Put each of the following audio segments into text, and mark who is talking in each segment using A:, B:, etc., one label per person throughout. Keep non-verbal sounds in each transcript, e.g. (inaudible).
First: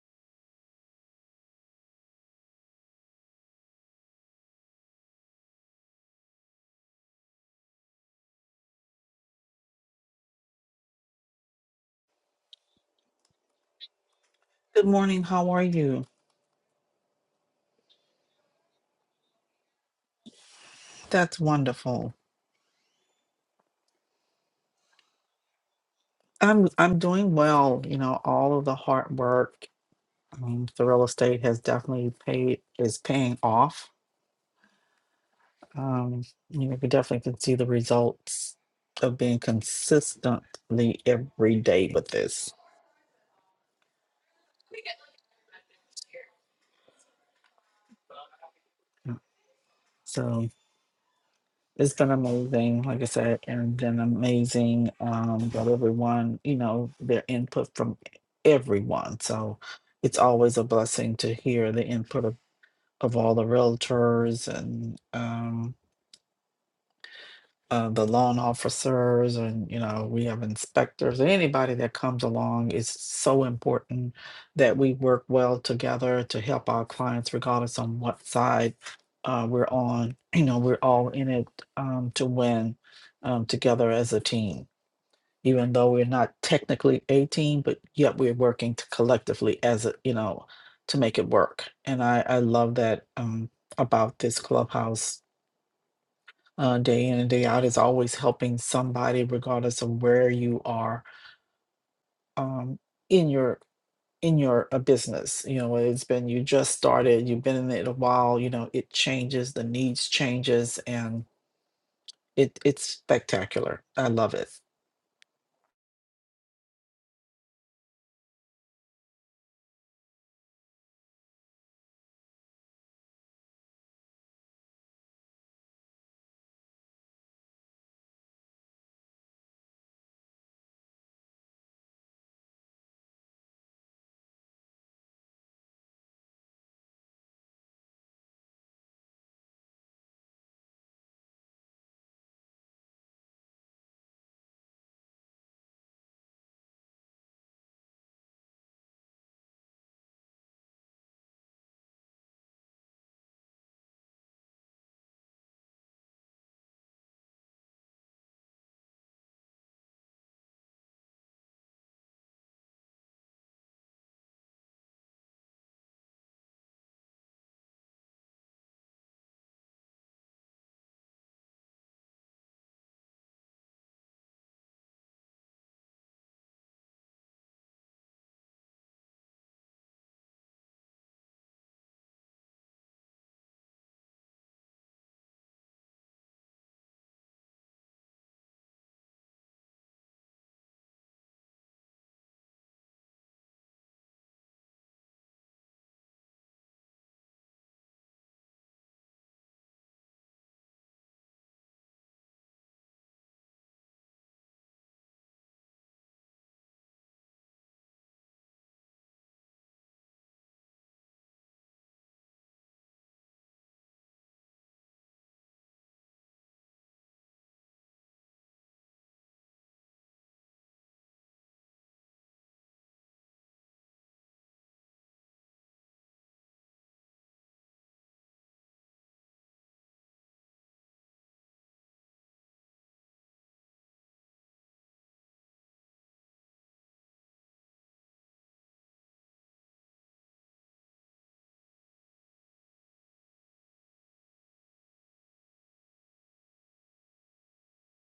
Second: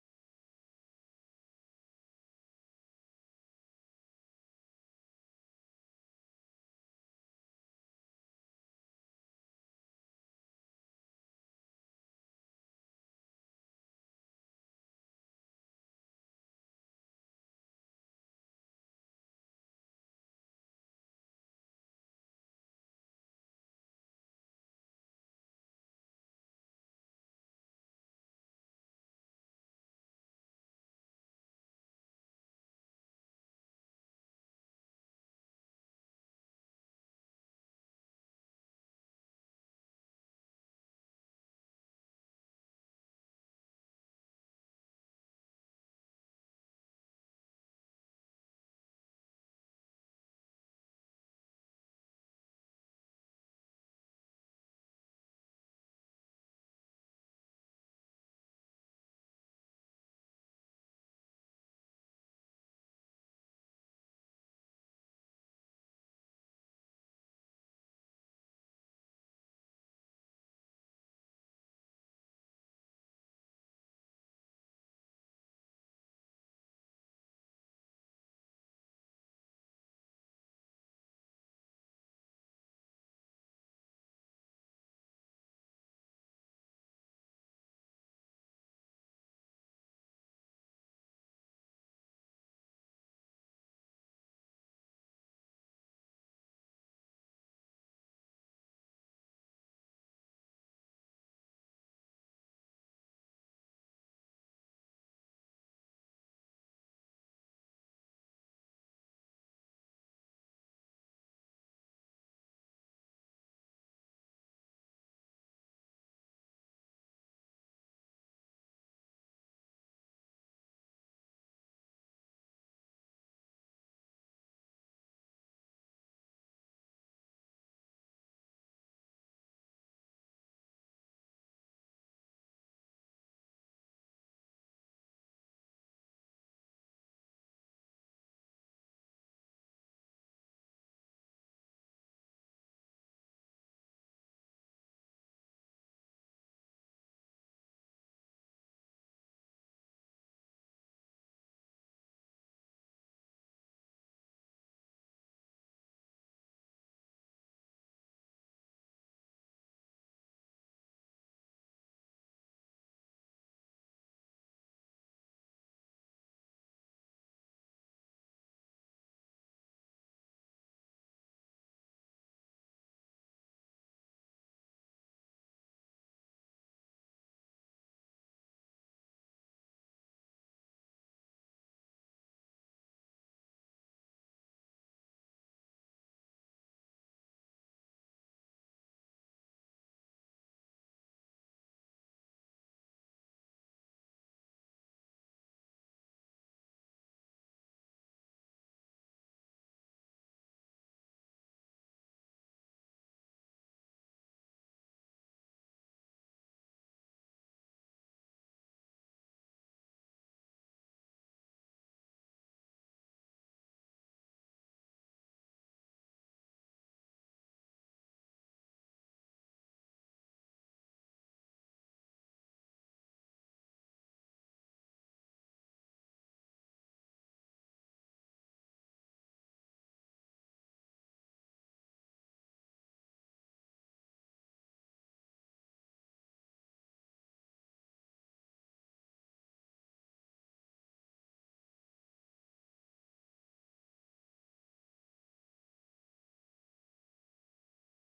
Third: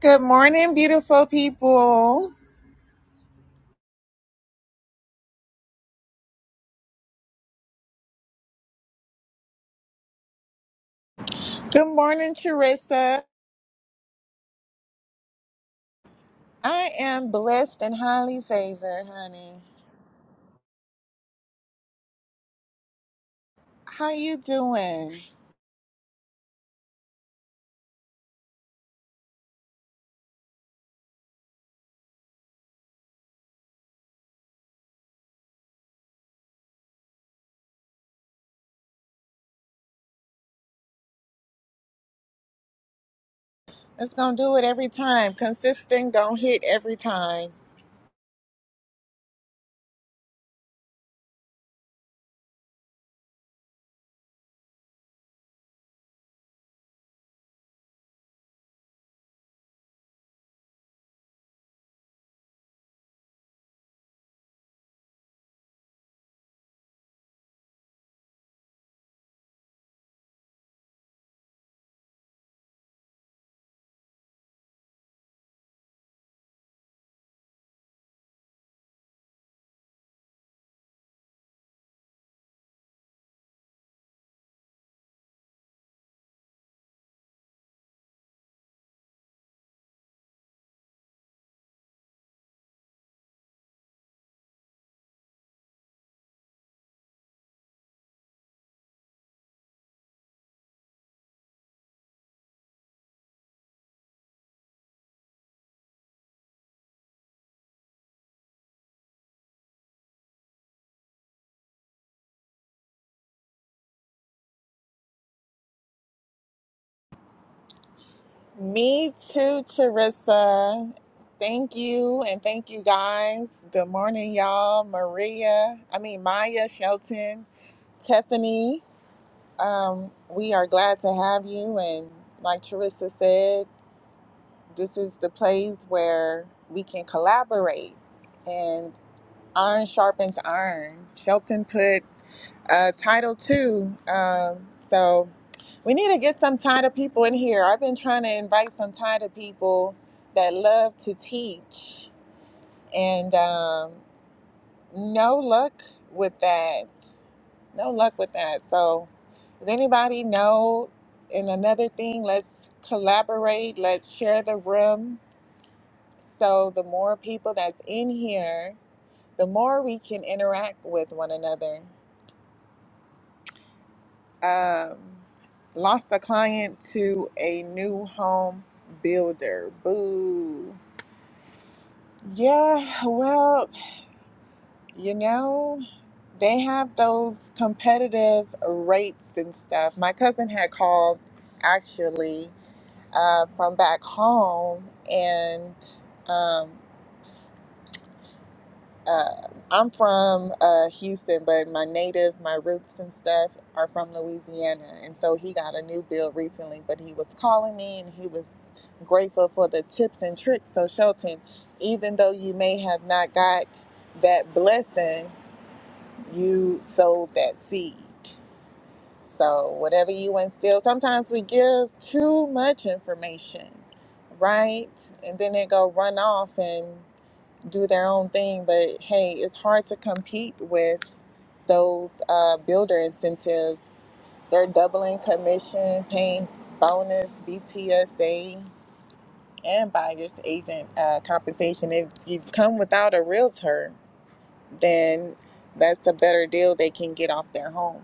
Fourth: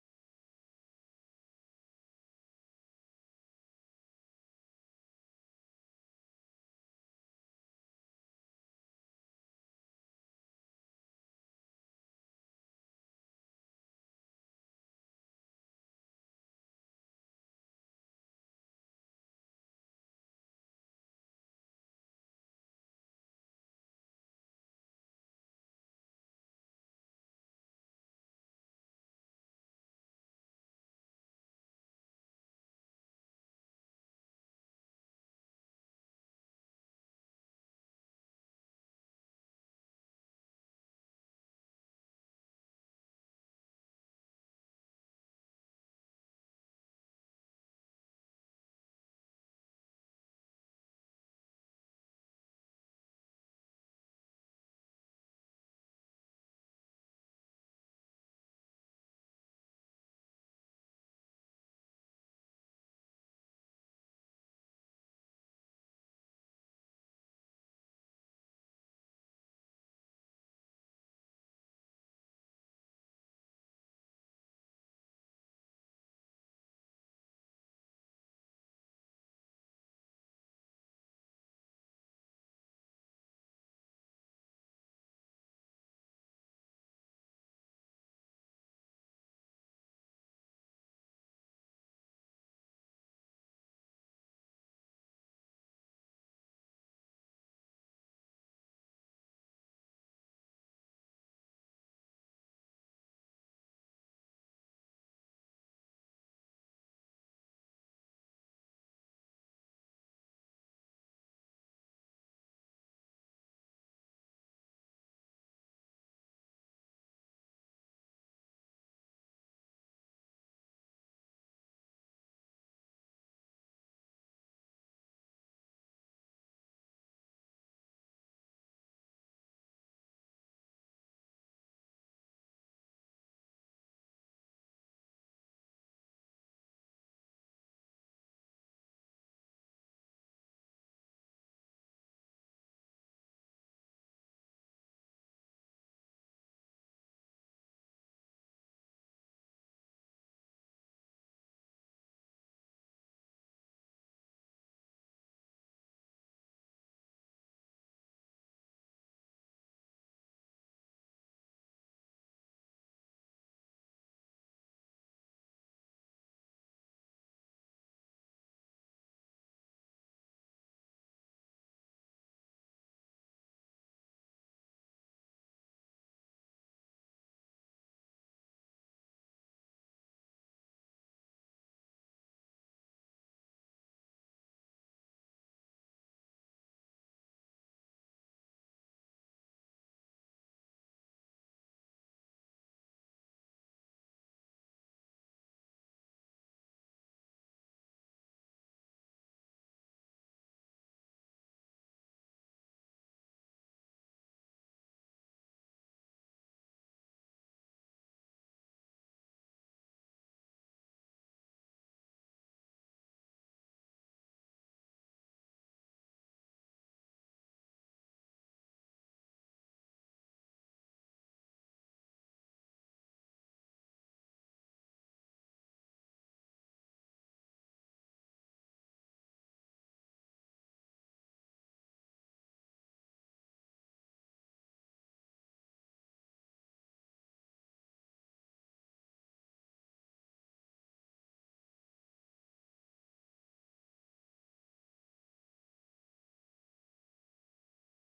A: Good morning, beautiful people. Good morning, Teresa.
B: Good morning. How are you?
A: I am blessed and highly favored, honey.
B: That's wonderful.
A: How you doing?
B: I'm I'm doing well. You know, all of the hard work um, the real estate has definitely paid is paying off. Um, you know, we definitely can see the results of being consistently every day with this.
A: It's gonna do it every time. Consistent, gonna hit every time.
B: Yeah. So it's been amazing, like I said, and been amazing um, that everyone, you know, their input from everyone. So it's always a blessing to hear the input of of all the realtors and um, uh, the loan officers, and you know, we have inspectors. and Anybody that comes along is so important that we work well together to help our clients, regardless on what side uh, we're on. (clears throat) You know, we're all in it um, to win um, together as a team even though we're not technically a team, but yet we're working to collectively as a you know to make it work. And I I love that um, about this clubhouse uh, day in and day out is always helping somebody regardless of where you are um, in your in your uh, business. You know whether it's been you just started, you've been in it a while. You know it changes, the needs changes, and. It it's spectacular. I love it.
A: Me too, Teresa. Thank you and thank you guys. Good morning, y'all. Maria, I mean Maya, Shelton, Tiffany. Um, we are glad to have you and like Teresa said. this is the place where we can collaborate and iron sharpens iron. Shelton put uh, title two. Um, so we need to get some title people in here. I've been trying to invite some title people that love to teach, and um, no luck with that. No luck with that. So if anybody know, and another thing, let's collaborate. Let's share the room so the more people that's in here, the more we can interact with one another. Um, lost a client to a new home builder. Boo. Yeah, well, you know, they have those competitive rates and stuff. My cousin had called actually uh, from back home and um, uh, I'm from uh, Houston, but my native, my roots and stuff are from Louisiana. And so he got a new build recently, but he was calling me and he was grateful for the tips and tricks. So, Shelton, even though you may have not got that blessing, you sowed that seed. So, whatever you instill, sometimes we give too much information, right? And then it go run off and do their own thing. But hey, it's hard to compete with those uh, builder incentives. They're doubling commission, paying bonus, BTSA, and buyer's agent uh, compensation. If you've come without a realtor, then that's a better deal they can get off their home.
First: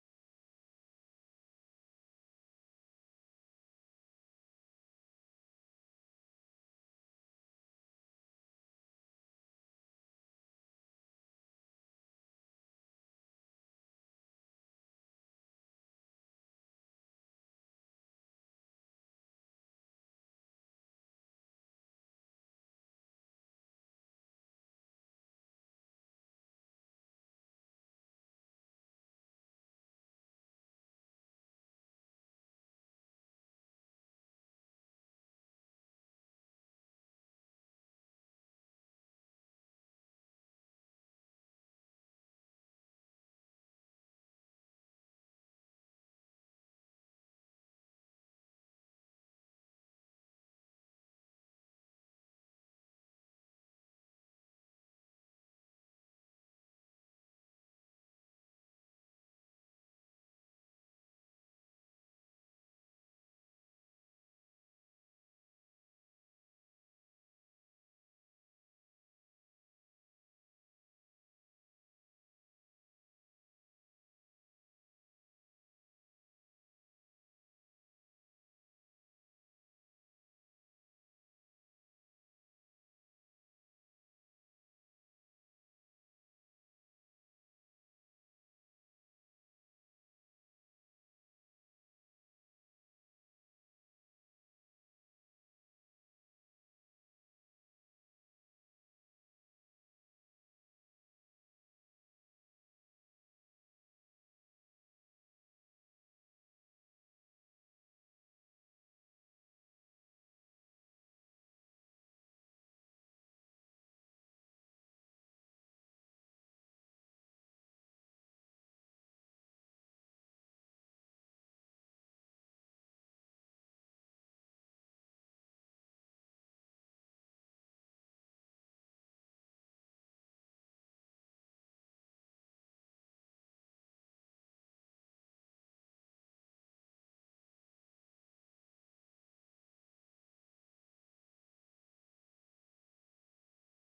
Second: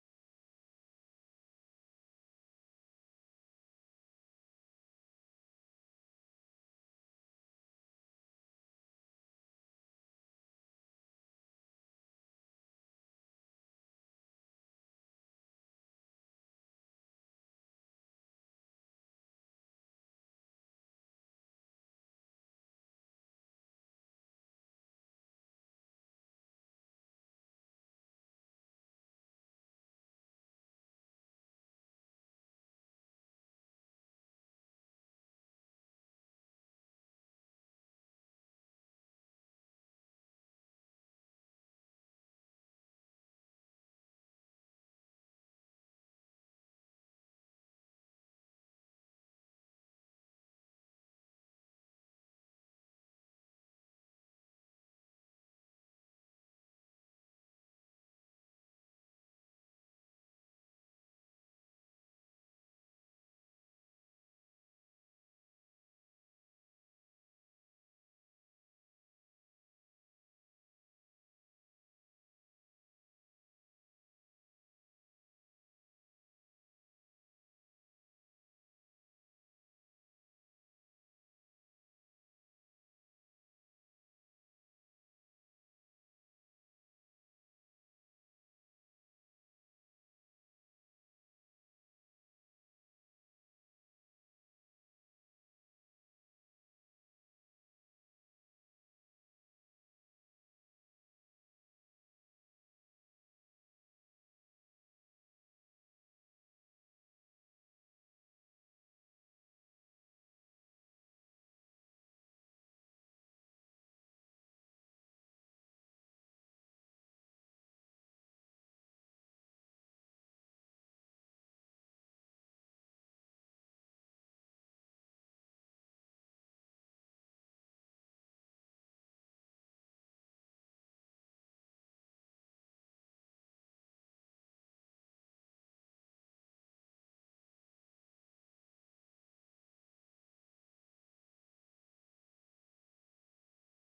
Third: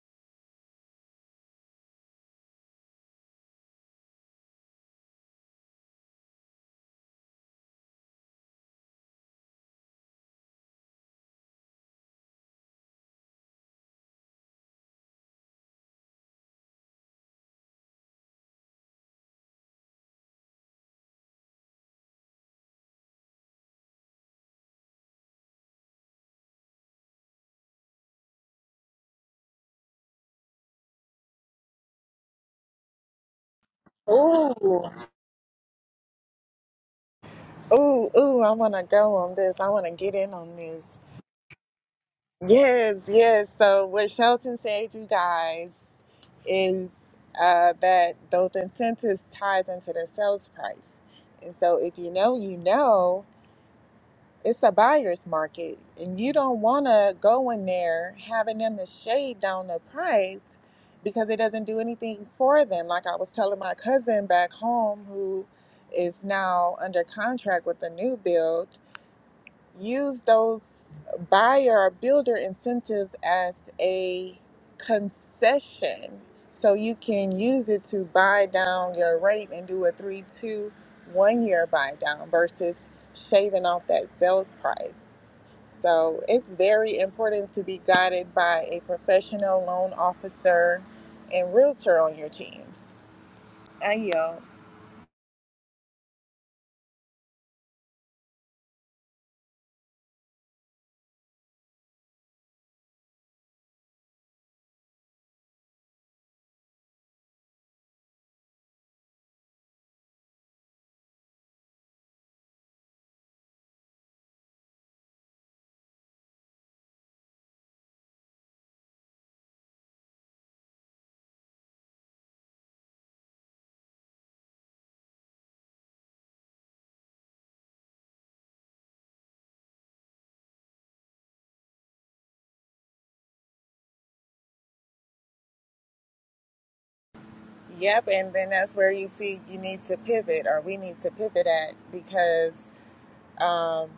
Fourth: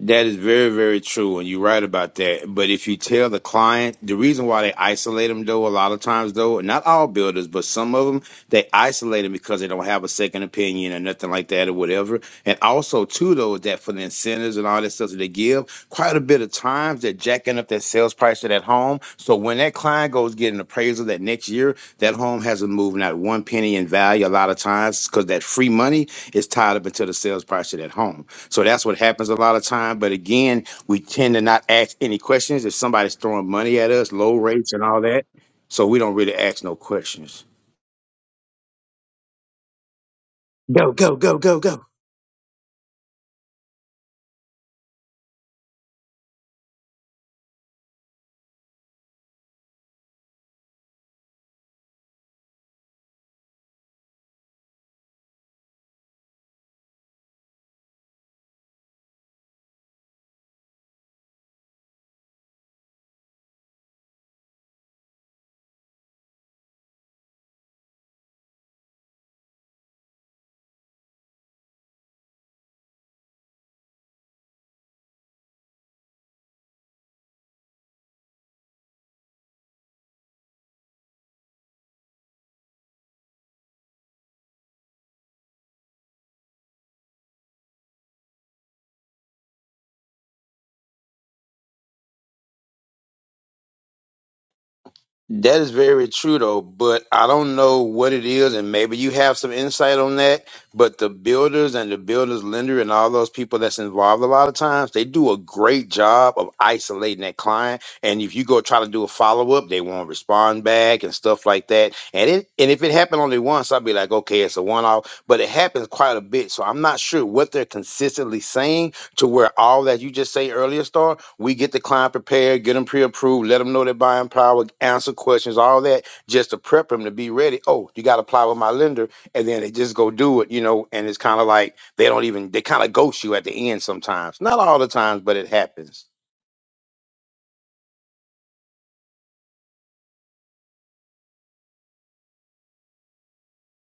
C: That is very, very true, and you're right about that. But if you tell the client, the reason why they isolate them, though, a lot of times, though, not all builders, but some of them, they isolate them because they don't have a second opinion or nothing like that or whatever. And also, too, though, is that for the incentives and all that stuff that they give, quite a bit of times they're jacking up that sales price of that home. So when that client goes get an appraisal that next year, that home hasn't moved not one penny in value a lot of times because that free money is tied up into the sales price of that home. So that's what happens a lot of time. But again, we tend to not ask any questions if somebody's throwing money at us, low rates and
A: Ooh,
C: all that. So we don't really ask no questions.
A: Ooh, ooh, I want to go on this. I want to get in on this.
C: Go, go, go, go, go.
A: Yes, yes. So, what Shelton said, you guys, is uh, that those incentives ties into the sales price. And so, if you know, you know, it's a buyer's market, and you don't want to go in there having them to shave down the price because it doesn't do anything for them. Like I was telling my cousin back home who is now under contract with a new build use those buyer or builder incentives as a concession so you can use it to buy down your rate and do a three two one year buy down versus shaving off that sales price so it's very important to be guided by a professional loan officer and realtor on your team i yield
C: That is very true though, but I don't know what it is, and maybe you have some insight on that. But the builders and the builders lender and all those people that's involved a lot of times, they do a great job of isolating that client. And if you go try to do a follow up, they won't respond back and stuff like that. And it and if it happened only once, I'd be like, okay, it's a one off. But it happens quite a bit, so I'm not sure what they're consistently saying to where all that you just say earlier, Star, we get the client prepared, get them pre-approved, let them know they're buying power, answer questions, all that, just to prep them to be ready. Oh, you got to apply with my lender, and then they just go do it, you know. And it's kind of like they don't even they kind of ghost you at the end sometimes. Not all the times, but it happens.
A: yep and then that's where you see you need to pivot or we need to pivot at because um,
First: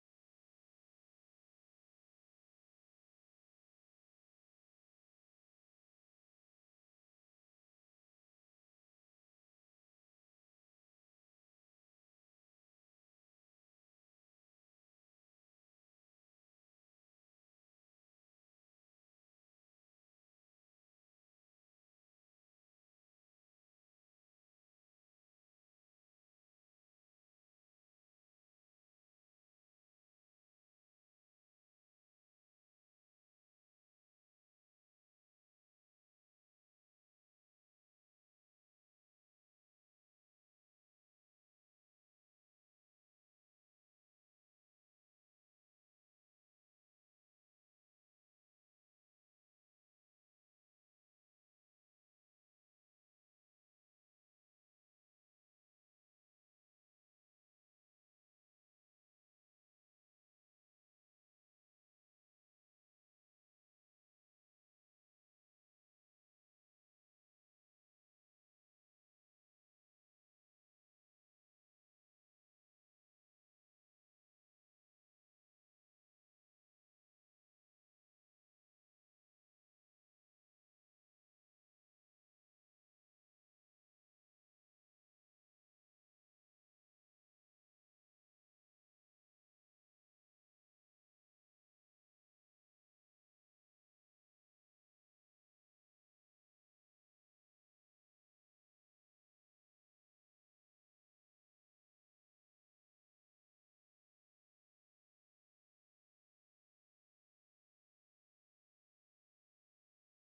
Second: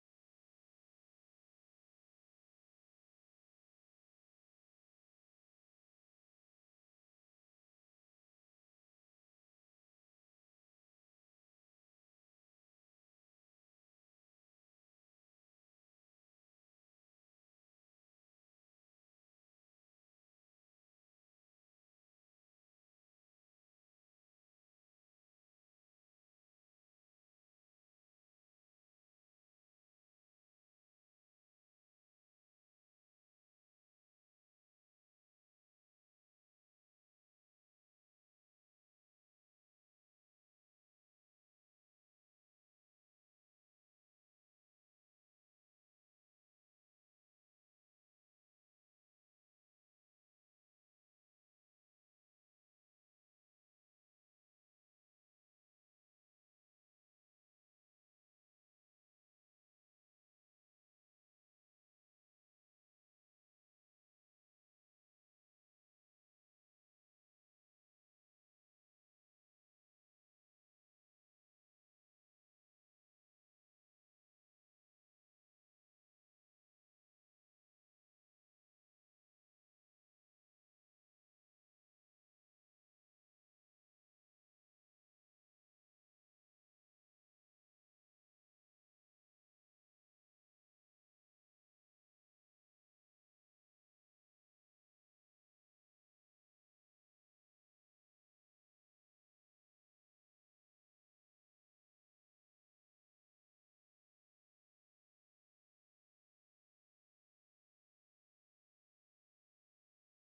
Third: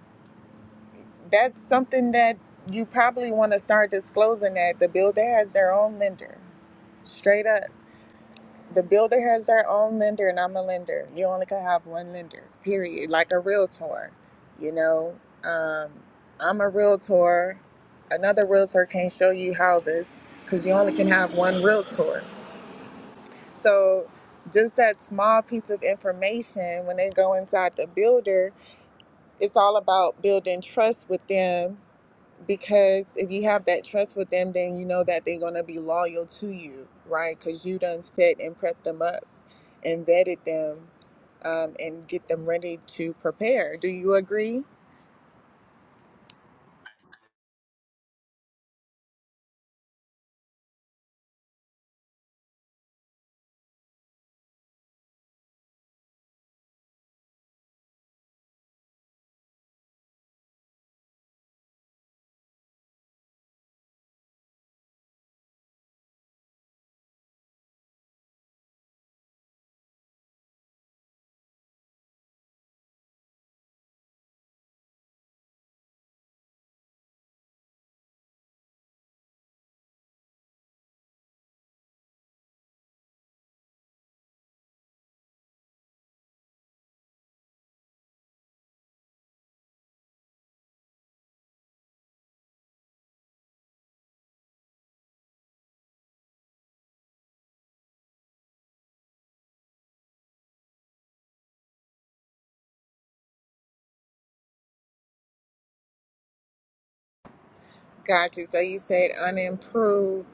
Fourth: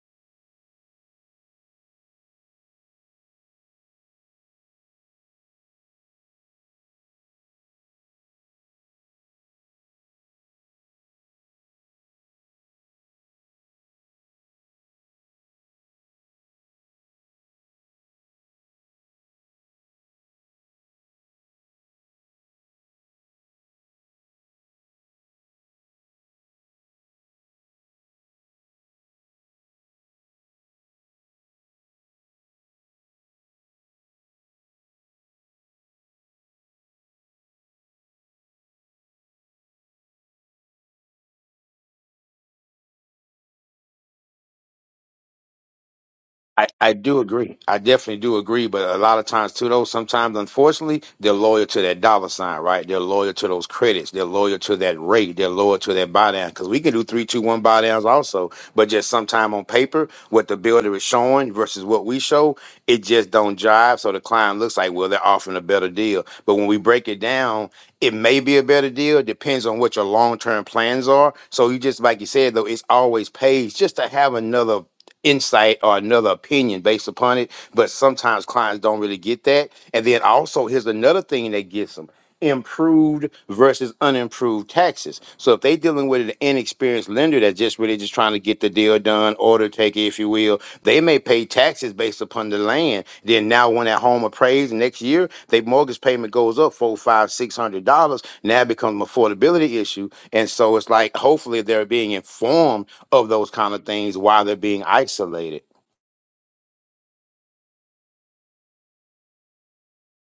A: that's something that you probably want to start disclosing that the builder has their own lender. Straight up. The builder has their own lender, and I'm a lender. You only can have one lender, period. Like a realtor, you know. Um, I'm a realtor. Another realtor can't show you houses because you only can have one realtor. So, just that small piece of information when they go inside the builder, it's all about building trust with them because if you have that trust with them then you know that they're going to be loyal to you right because you done set and prepped them up and vetted them um, and get them ready to prepare do you agree
C: I, I do agree. I definitely do agree. But a lot of times, too, though, sometimes, unfortunately, they're loyal to that dollar sign, right? They're loyal to those credits. They're loyal to that rate. They're loyal to that buy down. Because we can do three, two, one buy downs also. But just sometime on paper, what the builder is showing versus what we show, it just don't jive. So the client looks like, well, they're offering a better deal. But when we break it down, it may be a better deal. Depends on what your long term plans are. So you just, like you said, though, it's always pays just to have another insight or another opinion based upon it. But sometimes clients don't really get that. And then also, here's another thing that gets them improved versus unimproved taxes. So if they're dealing with an inexperienced lender that's just really just trying to get the deal done, order taker, if you will, they may pay taxes based upon the land. Then now when that home appraised next year, their mortgage payment goes up four, five, six hundred dollars. Now it becomes an affordability issue. And so it's like hopefully they're being informed of those kind of things while they're being isolated.
A: gotcha so you said unimproved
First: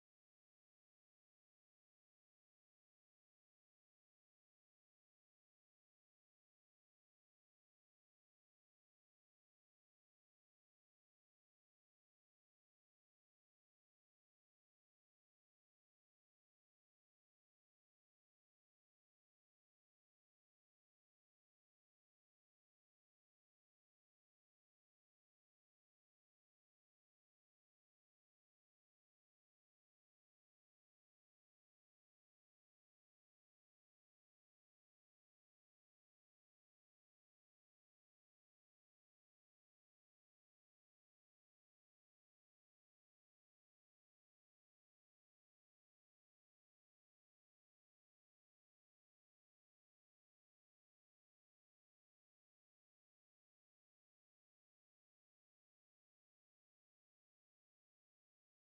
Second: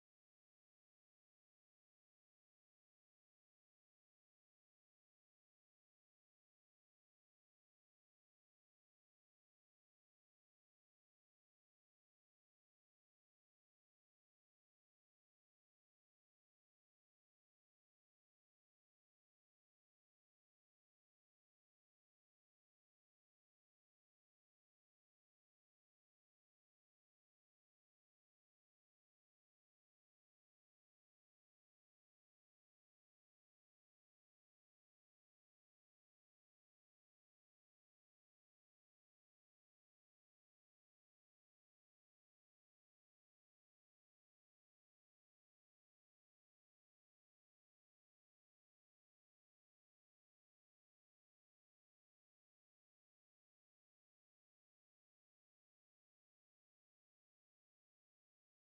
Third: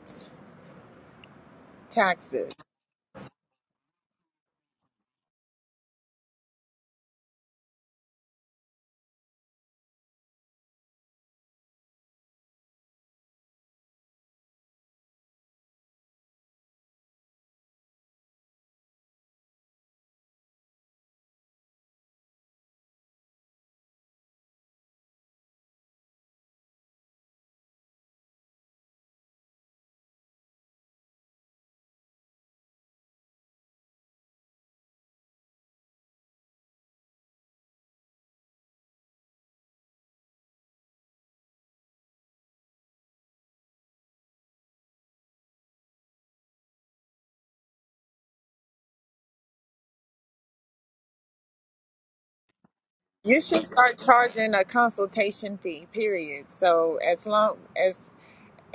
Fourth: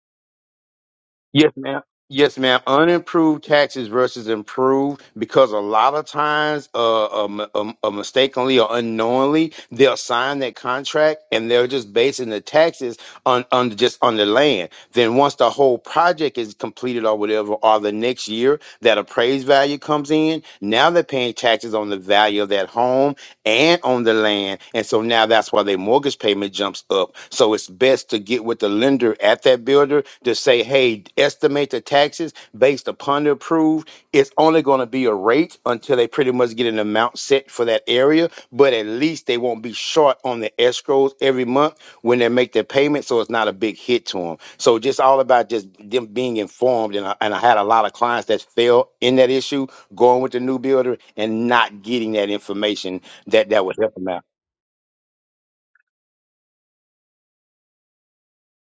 C: Yes, ma'am. Yes,
A: taxes
C: ma'am. Unimproved taxes versus improved because a lot of times, uh, um, um, uh, mistakenly or unknowingly, they'll sign that contract and they're just basing the taxes on, on just on the land. Then once the whole project is completed or whatever, or the next year that appraised value comes in, now they're paying taxes on the value of that home and on the land. And so now that's why their mortgage payment jumps up. So it's best to get with the lender at that builder to say, hey, estimate the taxes based upon the approved. It's only going to be a rate until they pretty much get an amount set for that area, but at least they won't be short on the escrows every month when they make their payment. So it's not a big hit to them. So just all about just them being informed. And I, and I had a lot of clients that fell in that issue going with the new builder and not getting that information
A: you
C: that that
A: should
C: would help
A: start
C: them out.
A: charging a consultation fee period so as long as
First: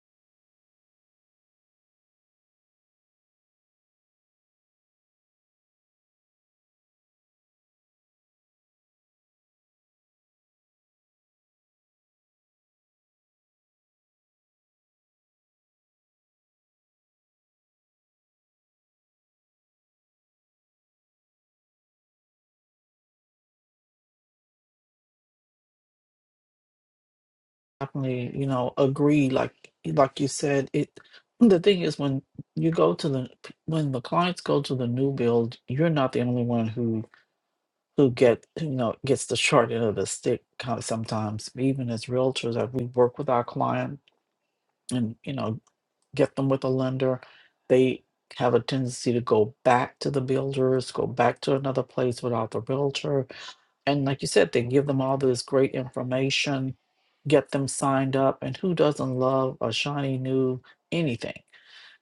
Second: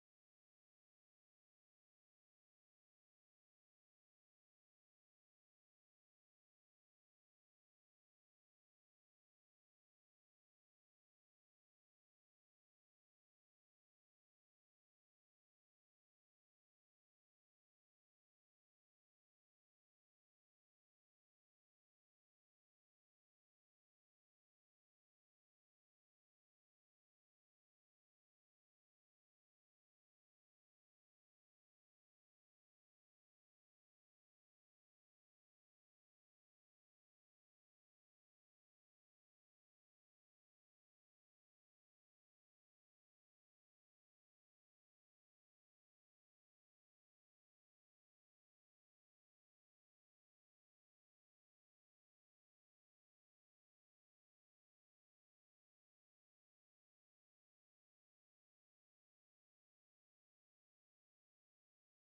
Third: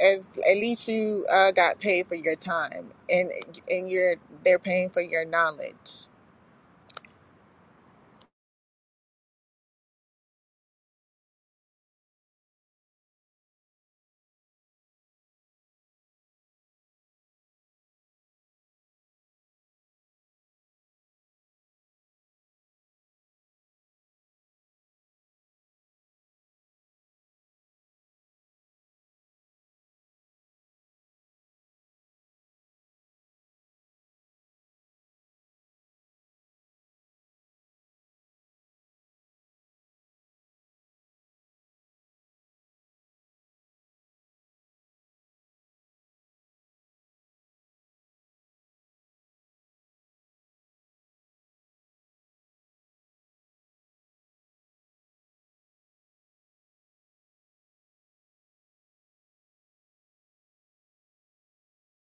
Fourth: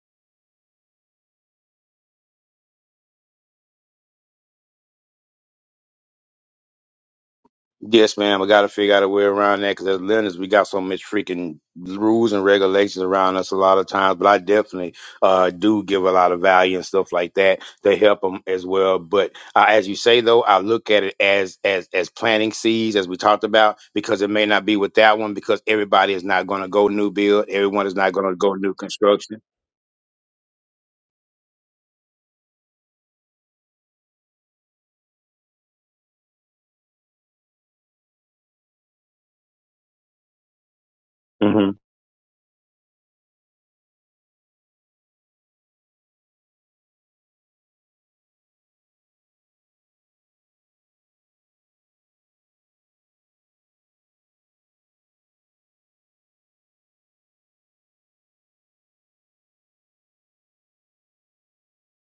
A: as at least you uh, got paid for your time and and you're they're paying for your knowledge
C: Yes, ma'am. I got to figure out a way around that because as lenders, we got so much freaking rules and regulations around us a lot of times. But I definitely uh, do give a lot of value and stuff like that to help them as well. But uh, as you say, though, I look at it as as as planting seeds, as we talked about, because it may not be with that one because everybody is not going to go new build. Everyone is not going to
B: Definitely, you
C: go new
B: know, agree.
C: construction.
B: Like like you said, it. The thing is, when you go to the when the clients go to the new build, you're not the only one who who get you know gets the short end of the stick. Kind of sometimes,
C: hmm
B: even as realtors, that we work with our client, and you know get them with a lender, they have a tendency to go back to the builders, go back to another place without the realtor. And like you said, they give them all this great information, get them signed up. And who doesn't love a shiny new anything?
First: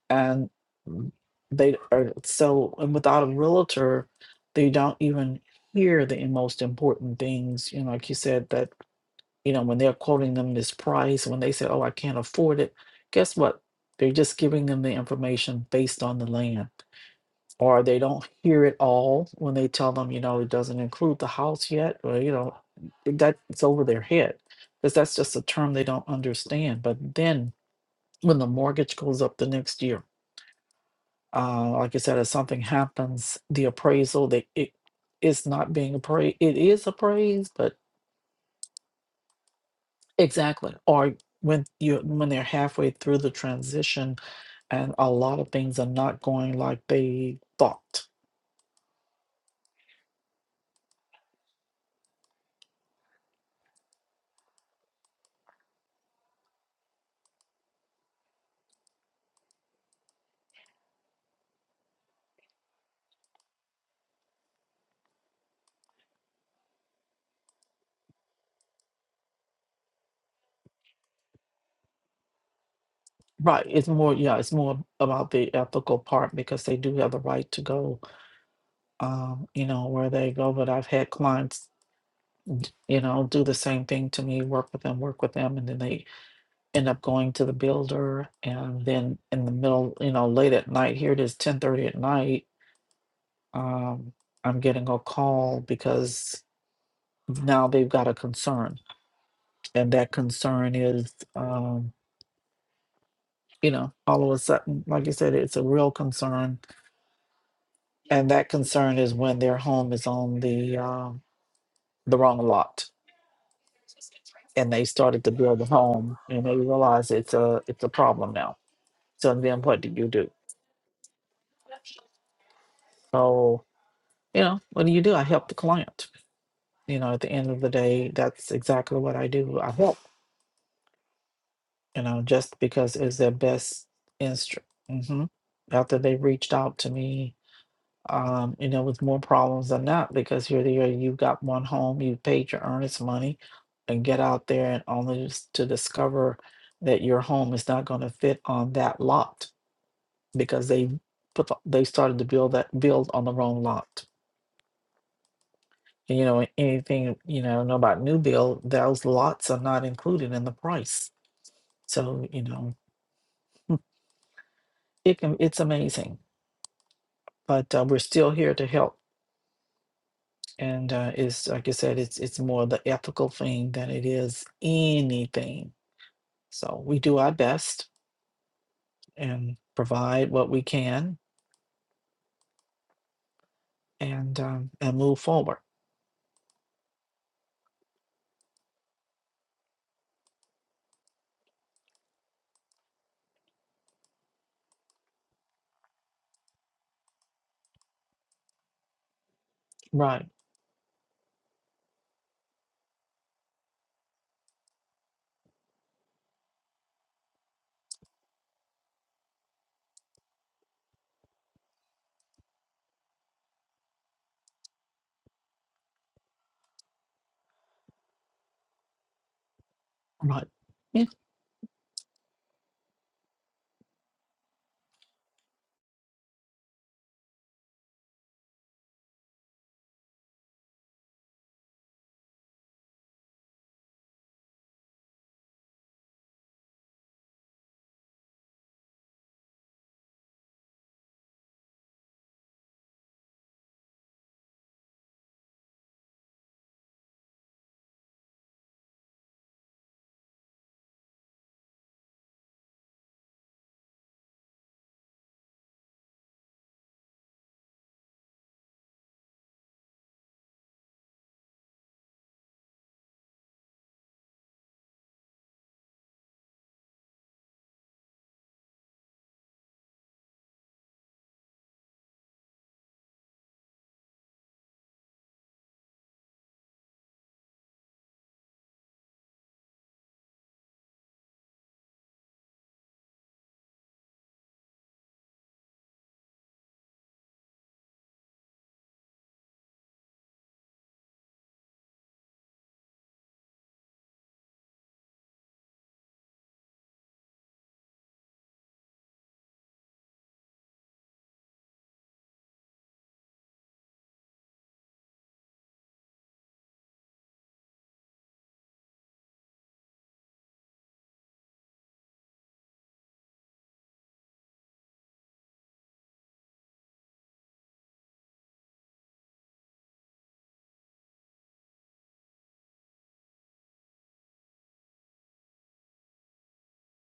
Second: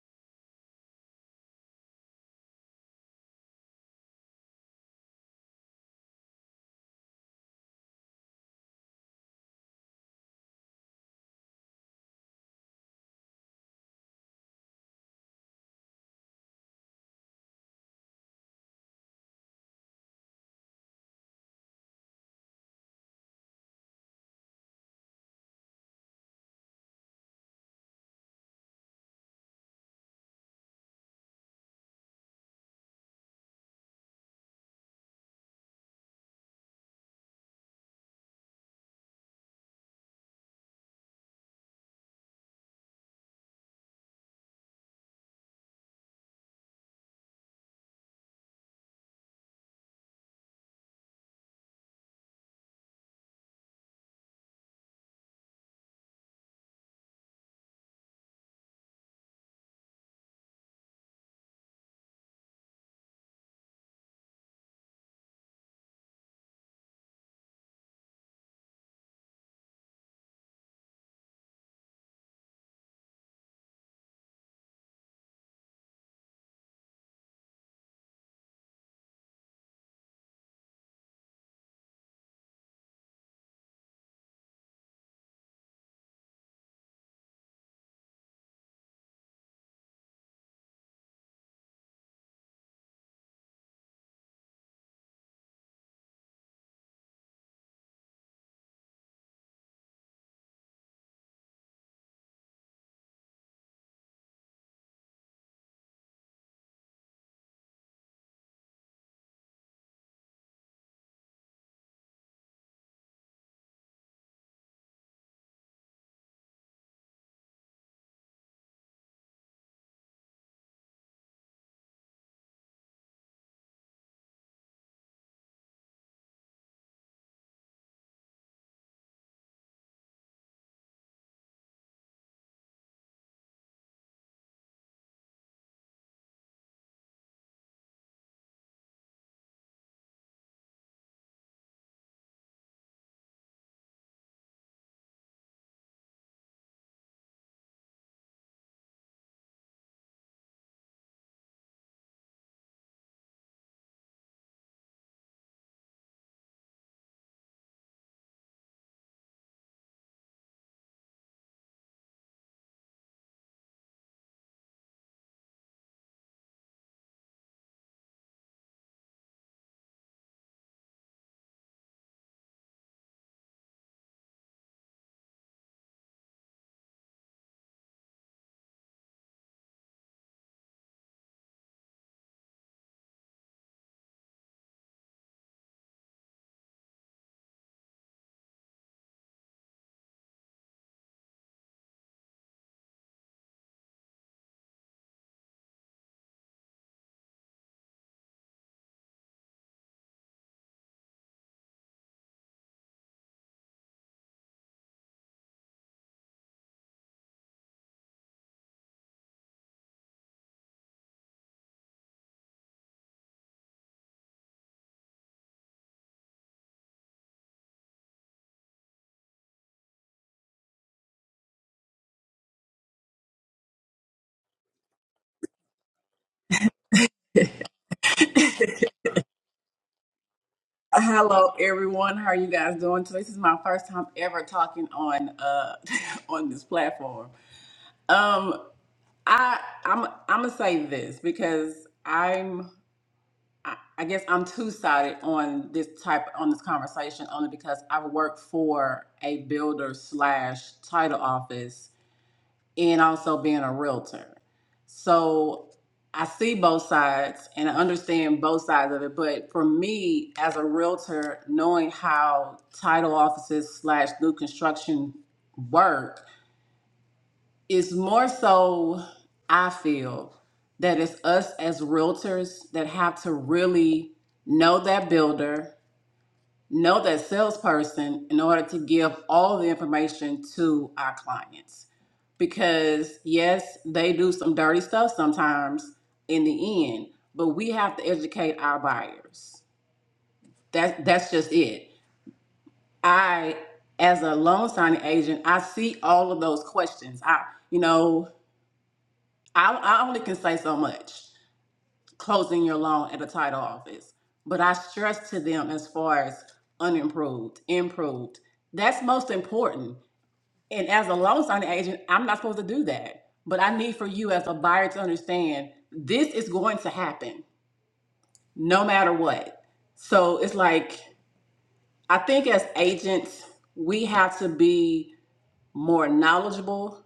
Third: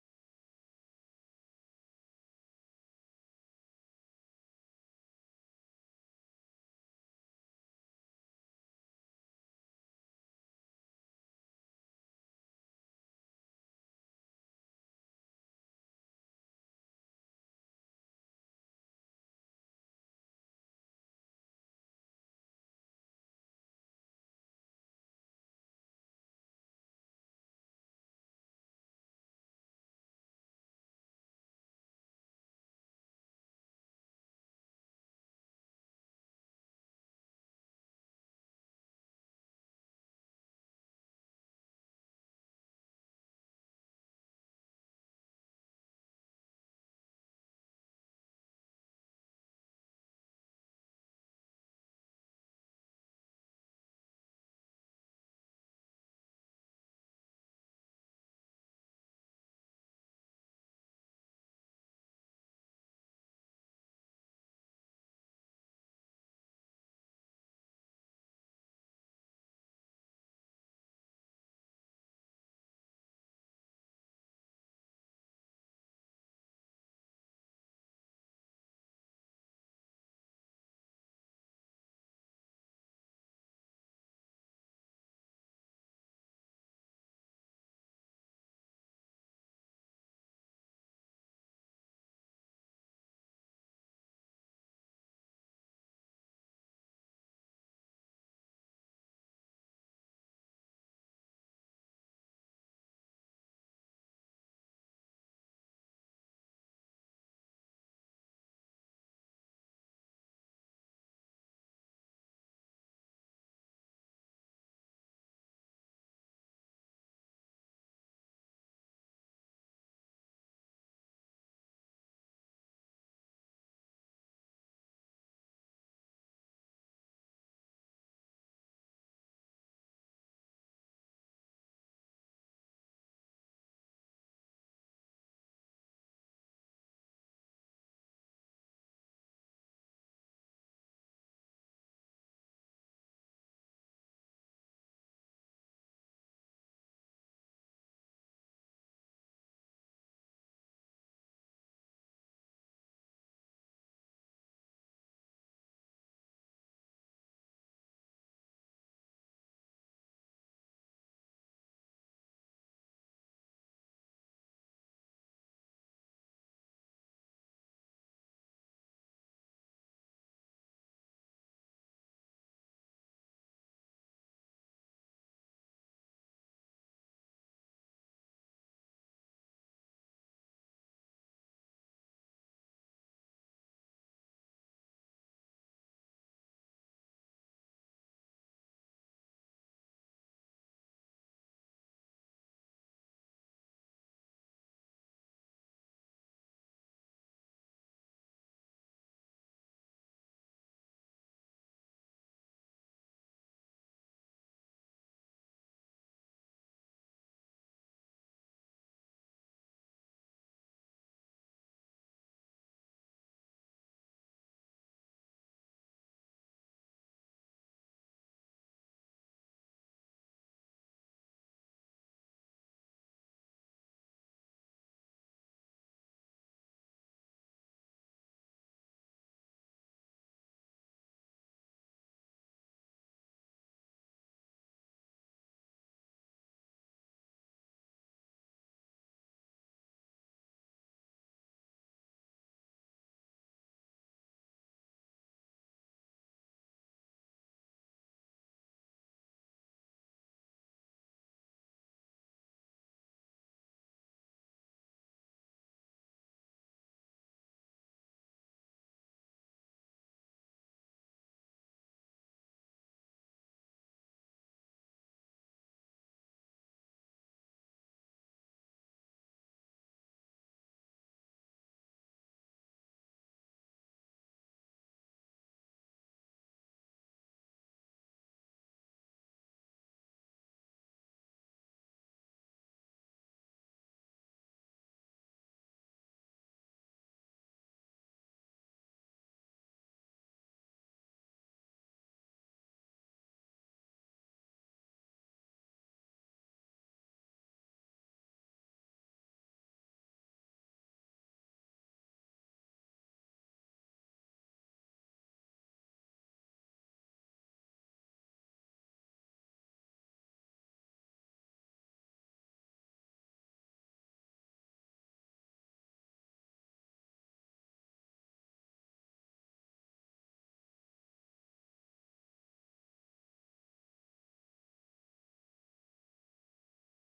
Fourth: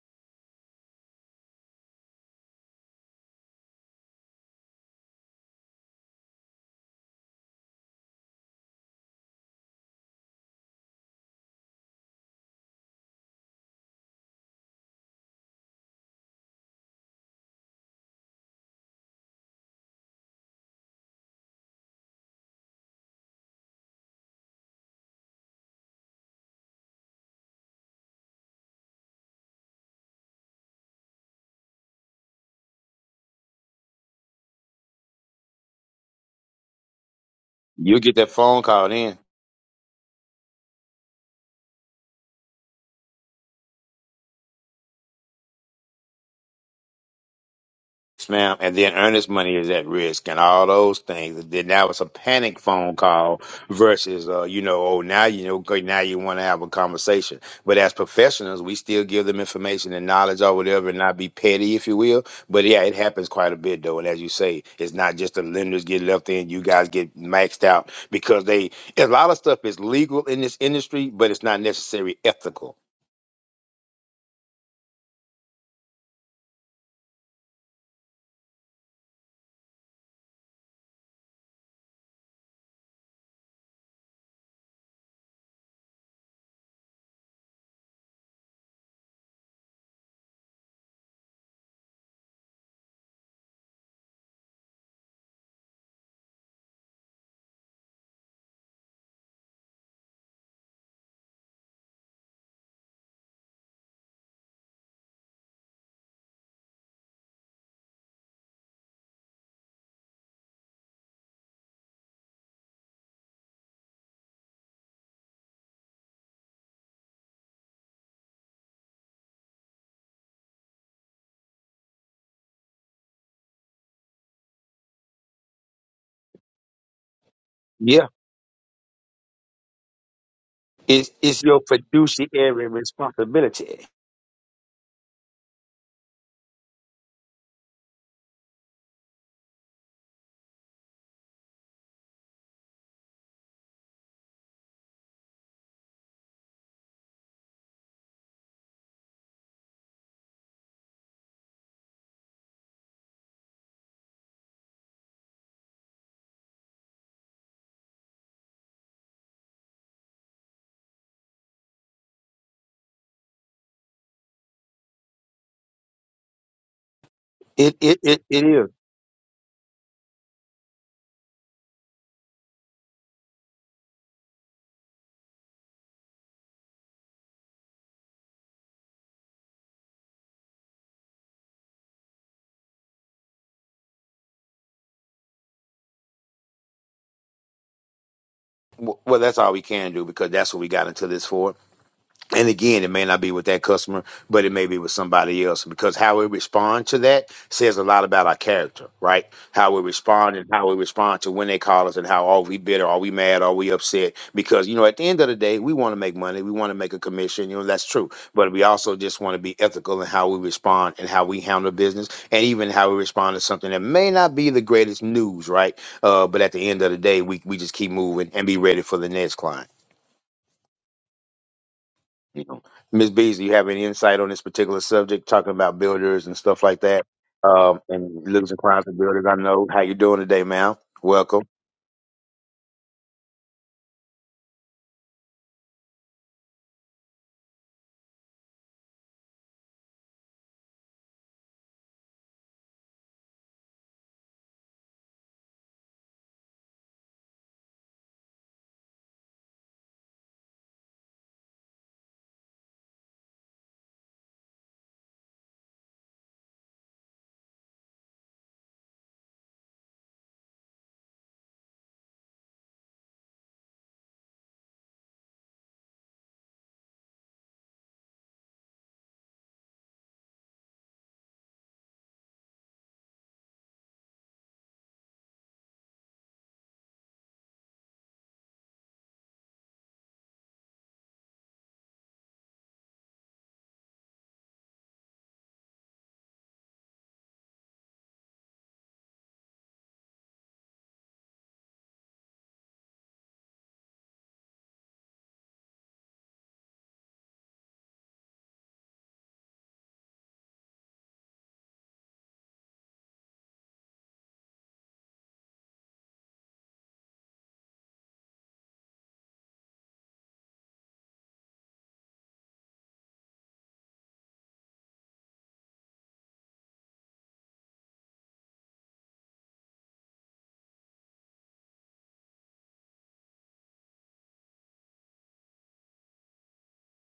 B: And mm, they are so, and without a realtor, they don't even hear the most important things. You know, like you said, that you know, when they're quoting them this price, when they say, oh, I can't afford it, guess what? They're just giving them the information based on the land. Or they don't hear it all when they tell them, you know, it doesn't include the house yet, or, you know, that's over their head because that's just a term they don't understand. But then when the mortgage goes up the next year, uh, like I said, if something happens, the appraisal, they, it, it's not being appraised. It is appraised, but
C: you get that phone call then.
B: Exactly. Or when you when they're halfway through the transition and a lot of things are not going like they thought.
C: Yes, ma'am. And then earnest money is at risk and all those things. And then now it's a panic phone call versus, uh, you know, oh, now you know, okay, now you want to have a conversation. But as professionals, we still give them information and knowledge or whatever and not be petty, if you will. But yeah, it happens quite a bit, though. And as you say, it's not just the lenders get left in, you guys get maxed out because they, a lot of stuff is legal in this industry, but it's not necessarily ethical.
B: Right. It's more yeah, it's more about the ethical part because they do have the right to go um, you know, where they go. But I've had clients, you know, do the same thing to me, work with them, work with them, and then they end up going to the builder and then in the middle, you know, late at night, here it is ten thirty at night, um, I'm getting a call because now they've got a concern and that concern is um you know all of a sudden like you said it's a real concern and that concern is when their home is on the um the wrong lot and they started to build a home and they realize it's a it's a problem now so then what do you do so you know what do you do i help the client you know at the end of the
C: Yeah.
B: day that's exactly what i do i help
C: It's, it's your
B: you know just
C: fiduciary
B: because it's their
C: responsibility.
B: best instrument hmm after they reached out to me um, you know, with more problems than not because you're there, you've got one home, you paid your earnest money and get out there and only just to discover that your home is not going to fit on that lot because they put the, they started to build that build on the wrong lot. And, You know, a- anything you know, know about new build, those lots are not included in the price. So, you know, it can it's amazing. But
C: It,
B: uh,
C: it,
B: we're
C: it,
B: still
C: it
B: here to
C: is.
B: help and uh, it's like I said, it's it's more the ethical thing than it is anything. So we do our best and provide what we can and um, and move forward.
C: Well, that's all we can do because that's what we got into this for. And again, it may not be with that customer, but it may be with somebody else because how we respond to that says a lot about our character, right? How we
B: Right,
C: respond and how we respond to when they call us and how are we bitter? Are we mad? Are we upset? Because, you know, at the end of the day, we want to make money. We want to make a commission. You know, that's true. But we also just want to be ethical in how we respond and how we handle business and even how we respond to something that may not be the greatest news, right? Uh, but at the end of the day, we, we just keep moving and be ready for the next client.
B: right. Yeah,
C: You know, Ms. Bees, you have any insight on this particular subject, talking about builders and stuff like that,
D: (laughs)
C: um, and losing clients and builders? I know how you doing today, ma'am. Welcome.
D: Hello, everyone. How are you guys doing? So this is my first time ever talking on uh (laughs) on this platform. Um, I I'm I'm gonna say this because I'm I, I guess I'm two sided on this type on this conversation only because i work for a builder slash title office and also being a realtor. So I see both sides and I understand both sides of it. But for me, as a realtor, knowing how title offices slash new construction work is more so, I feel, that it's us as realtors that have to really know that builder know that salesperson in order to give all the information to our clients. Because yes, they do some dirty stuff sometimes in the end, but we have to educate our buyers. That that's just it. I as a loan signing agent, I see all of those questions. I you know, I, I only can say so much. closing your loan at a title office. But I stress to them as far as unimproved, improved. That's most important. And as a loan signing agent, I'm not supposed to do that. But I need for you as a buyer to understand this is going to happen no matter what. So it's like, I think as agents, we have to be more knowledgeable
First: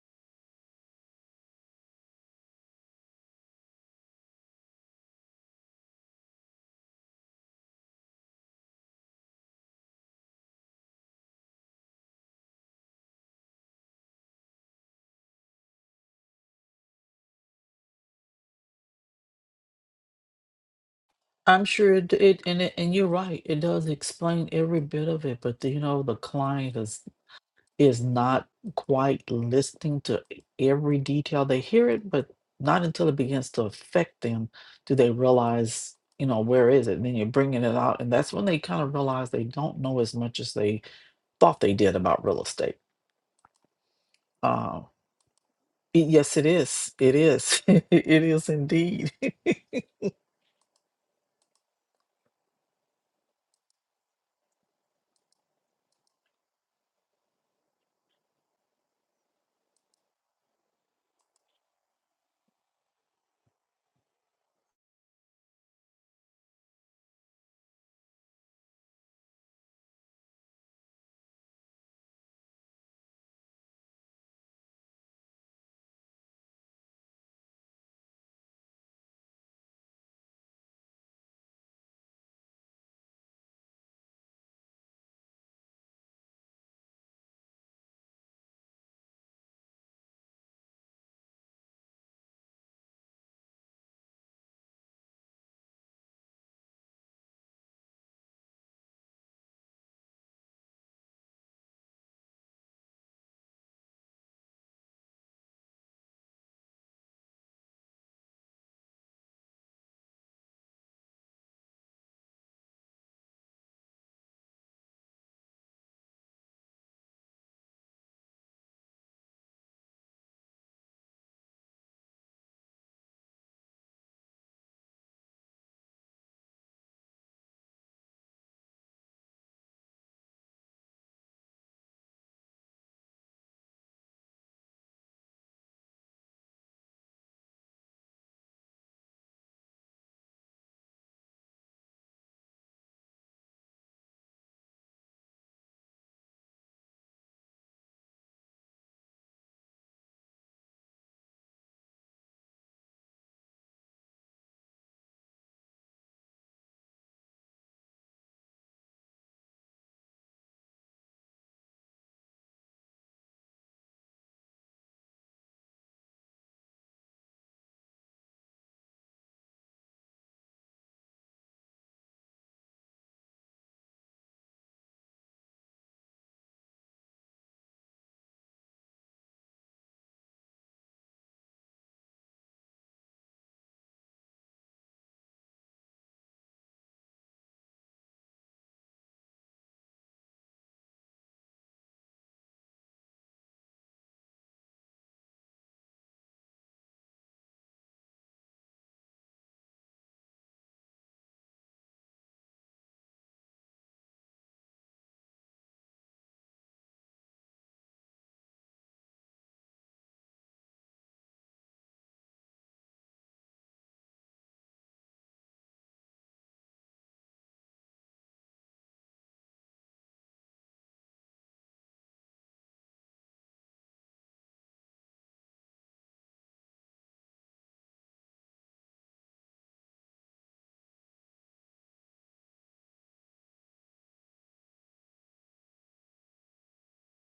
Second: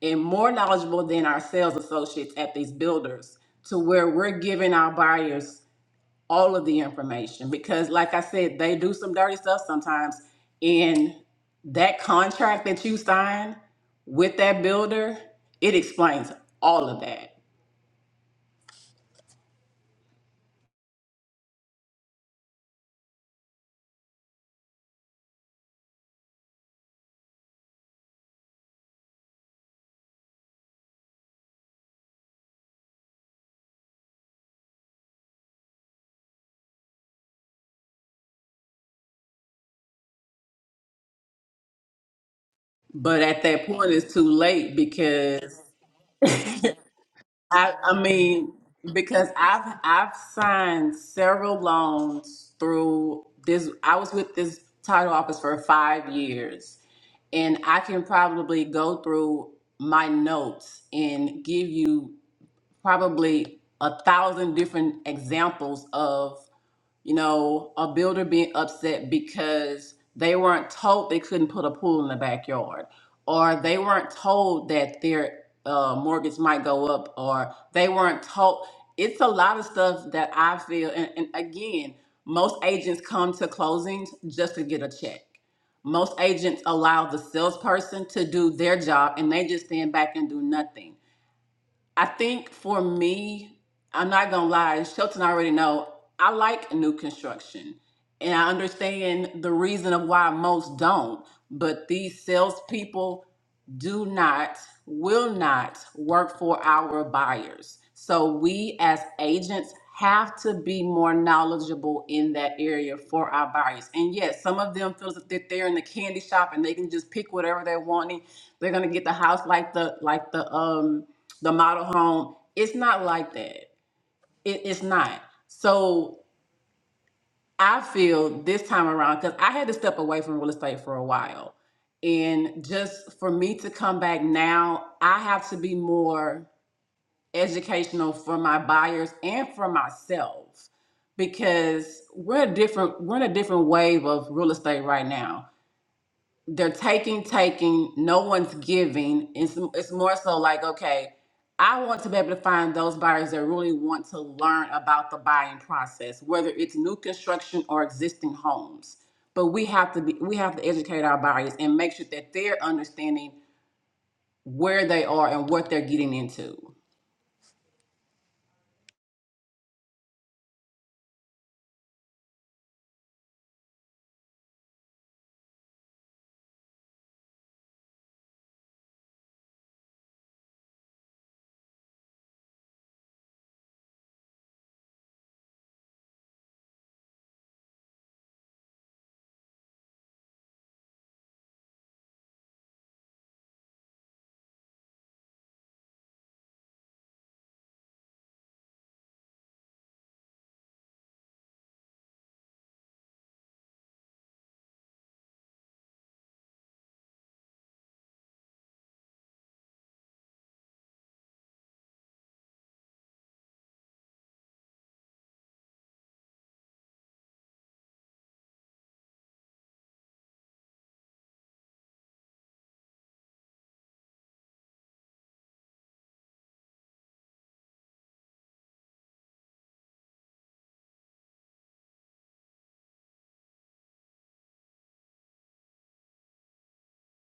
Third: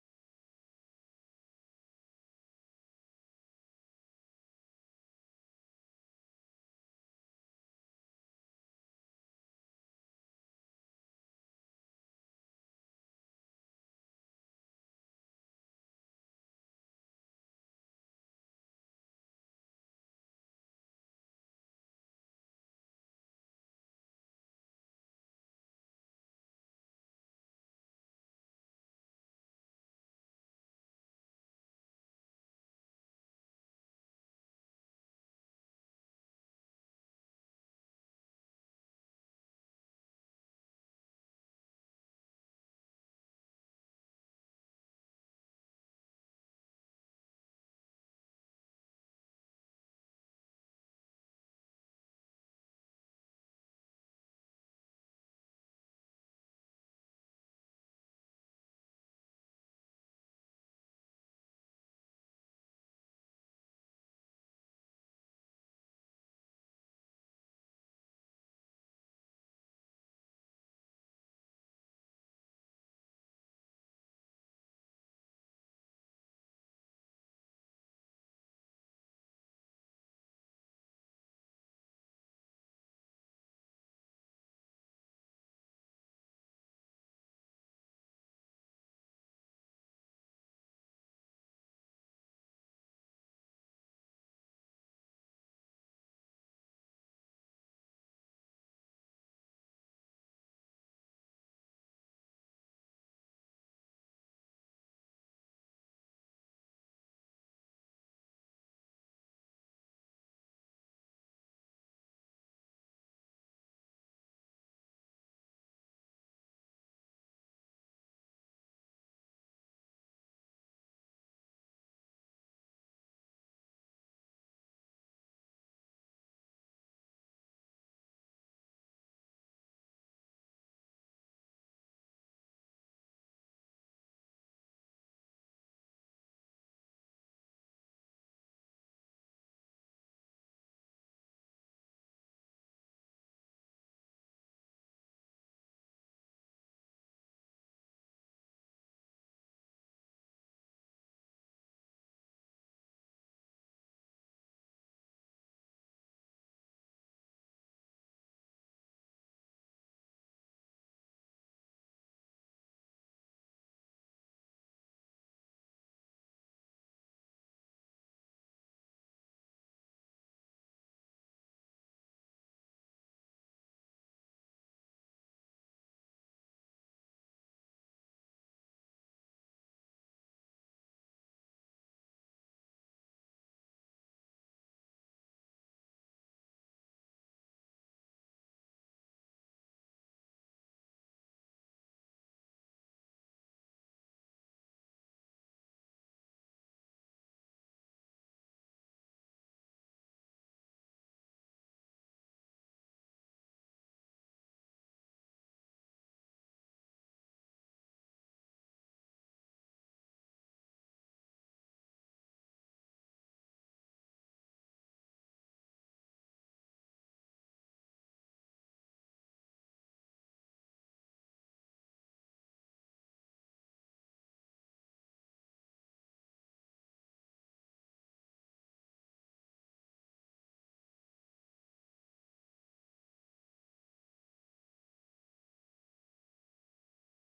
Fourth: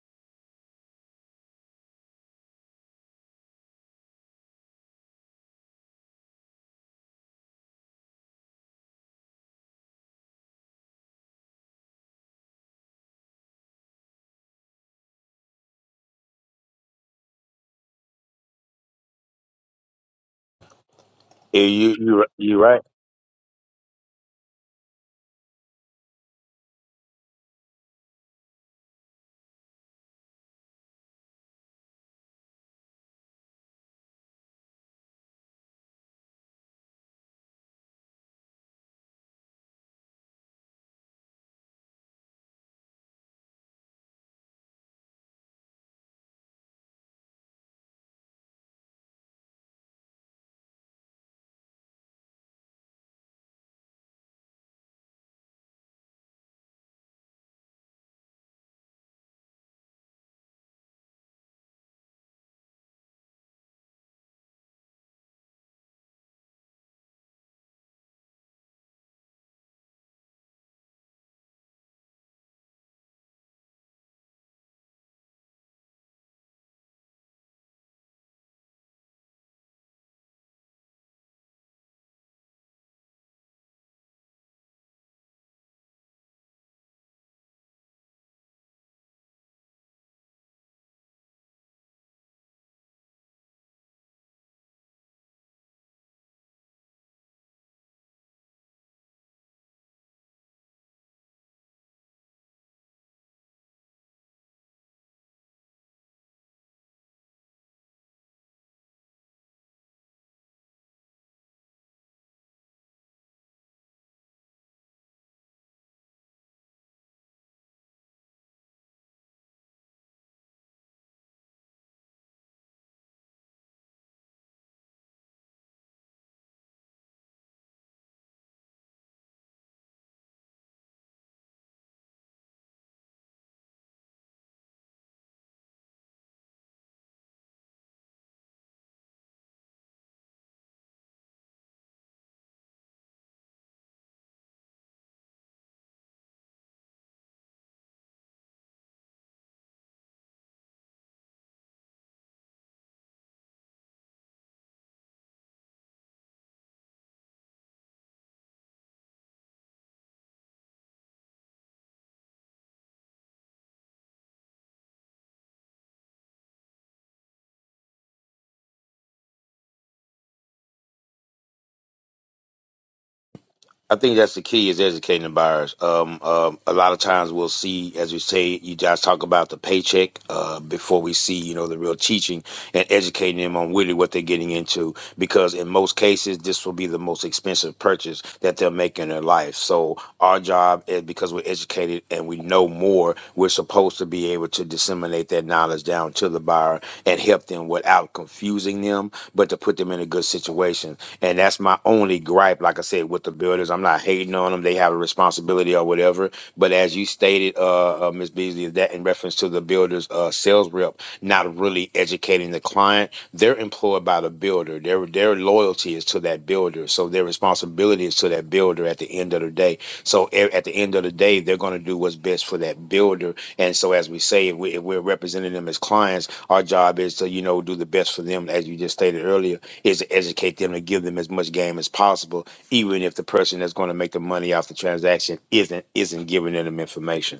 D: and more knowledgeable than our sales associates at these builders to where we're giving our buyers all of the information because like I said, they do some dirty stuff sometimes and that contract that you sign with that builder, it explains all of that.
C: Yeah,
B: I'm sure
C: You
B: it,
C: you
B: it
C: you
B: and
C: right.
B: it, and you're right. It does explain every bit of it, but the, you know the client is is not quite listening to every detail. They hear it, but not until it begins to affect them do they realize, you know, where is it? And then you're bringing it out. And that's when they kind of realize they don't know as much as they thought they did about real estate.
D: But at that point it's too late
B: Uh,
D: because
B: y-
D: (laughs)
B: yes, it
D: I
B: is. It is. (laughs) it
D: I
B: is
D: mean
B: indeed.
D: because
B: (laughs)
D: I've I've signed several loans through this I was with this title office for 5 years and I can probably go through my notes and give you probably a thousand different examples of you know a builder being upset because they weren't told they couldn't put a pool in the backyard or they weren't told that their uh, mortgage might go up or they weren't told it's a lot of stuff that i feel and, and again most agents come to closings just to get a check most agents allow the salesperson to do their job and they just stand back and do nothing I think for me, I'm not gonna lie, Shelton already know I like new construction. And I understand the reason of why most don't, but these salespeople do not, will not work for our buyers. So we as agents have to be more knowledgeable in that area for our buyers. And yes, some of them feels that they're in the candy shop and they can just pick whatever they want they're gonna get the house like the like the um the model home. It's not like that. It, it's not. So I feel this time around because I had to step away from real estate for a while, and just for me to come back now, I have to be more educational for my buyers and for myself because we're a different we're in a different wave of real estate right now they're taking, taking, no one's giving. It's, it's more so like, okay, I want to be able to find those buyers that really want to learn about the buying process, whether it's new construction or existing homes. But we have to be, we have to educate our buyers and make sure that they're understanding where they are and what they're getting into.
C: I think that's the key is educating the buyers. Um, um, a lot of times we'll see, as we say, you guys talk about the paycheck uh, before we see, you know, the real teaching and educating them on really what they're getting into. Because in most cases, this will be the most expensive purchase that they'll make in their life. So our job is because we're educated and we know more, we're supposed to be able to disseminate that knowledge down to the buyer and help them without confusing them, but to put them in a good situation and that's my only gripe, like I said, with the builders. I'm not hating on them. They have a responsibility or whatever. But as you stated, uh, uh Ms. Beasley, that in reference to the builder's uh, sales rep not really educating the client, they're employed by the builder. Their their loyalty is to that builder. So their responsibility is to that builder at the end of the day. So a- at the end of the day, they're going to do what's best for that builder. And so, as we say, if, we, if we're representing them as clients, our job is to, you know, do the best for them, as you just stated earlier is to educate them to give them as much game as possible, even if the person that's going to make the money off the transaction isn't isn't giving them information.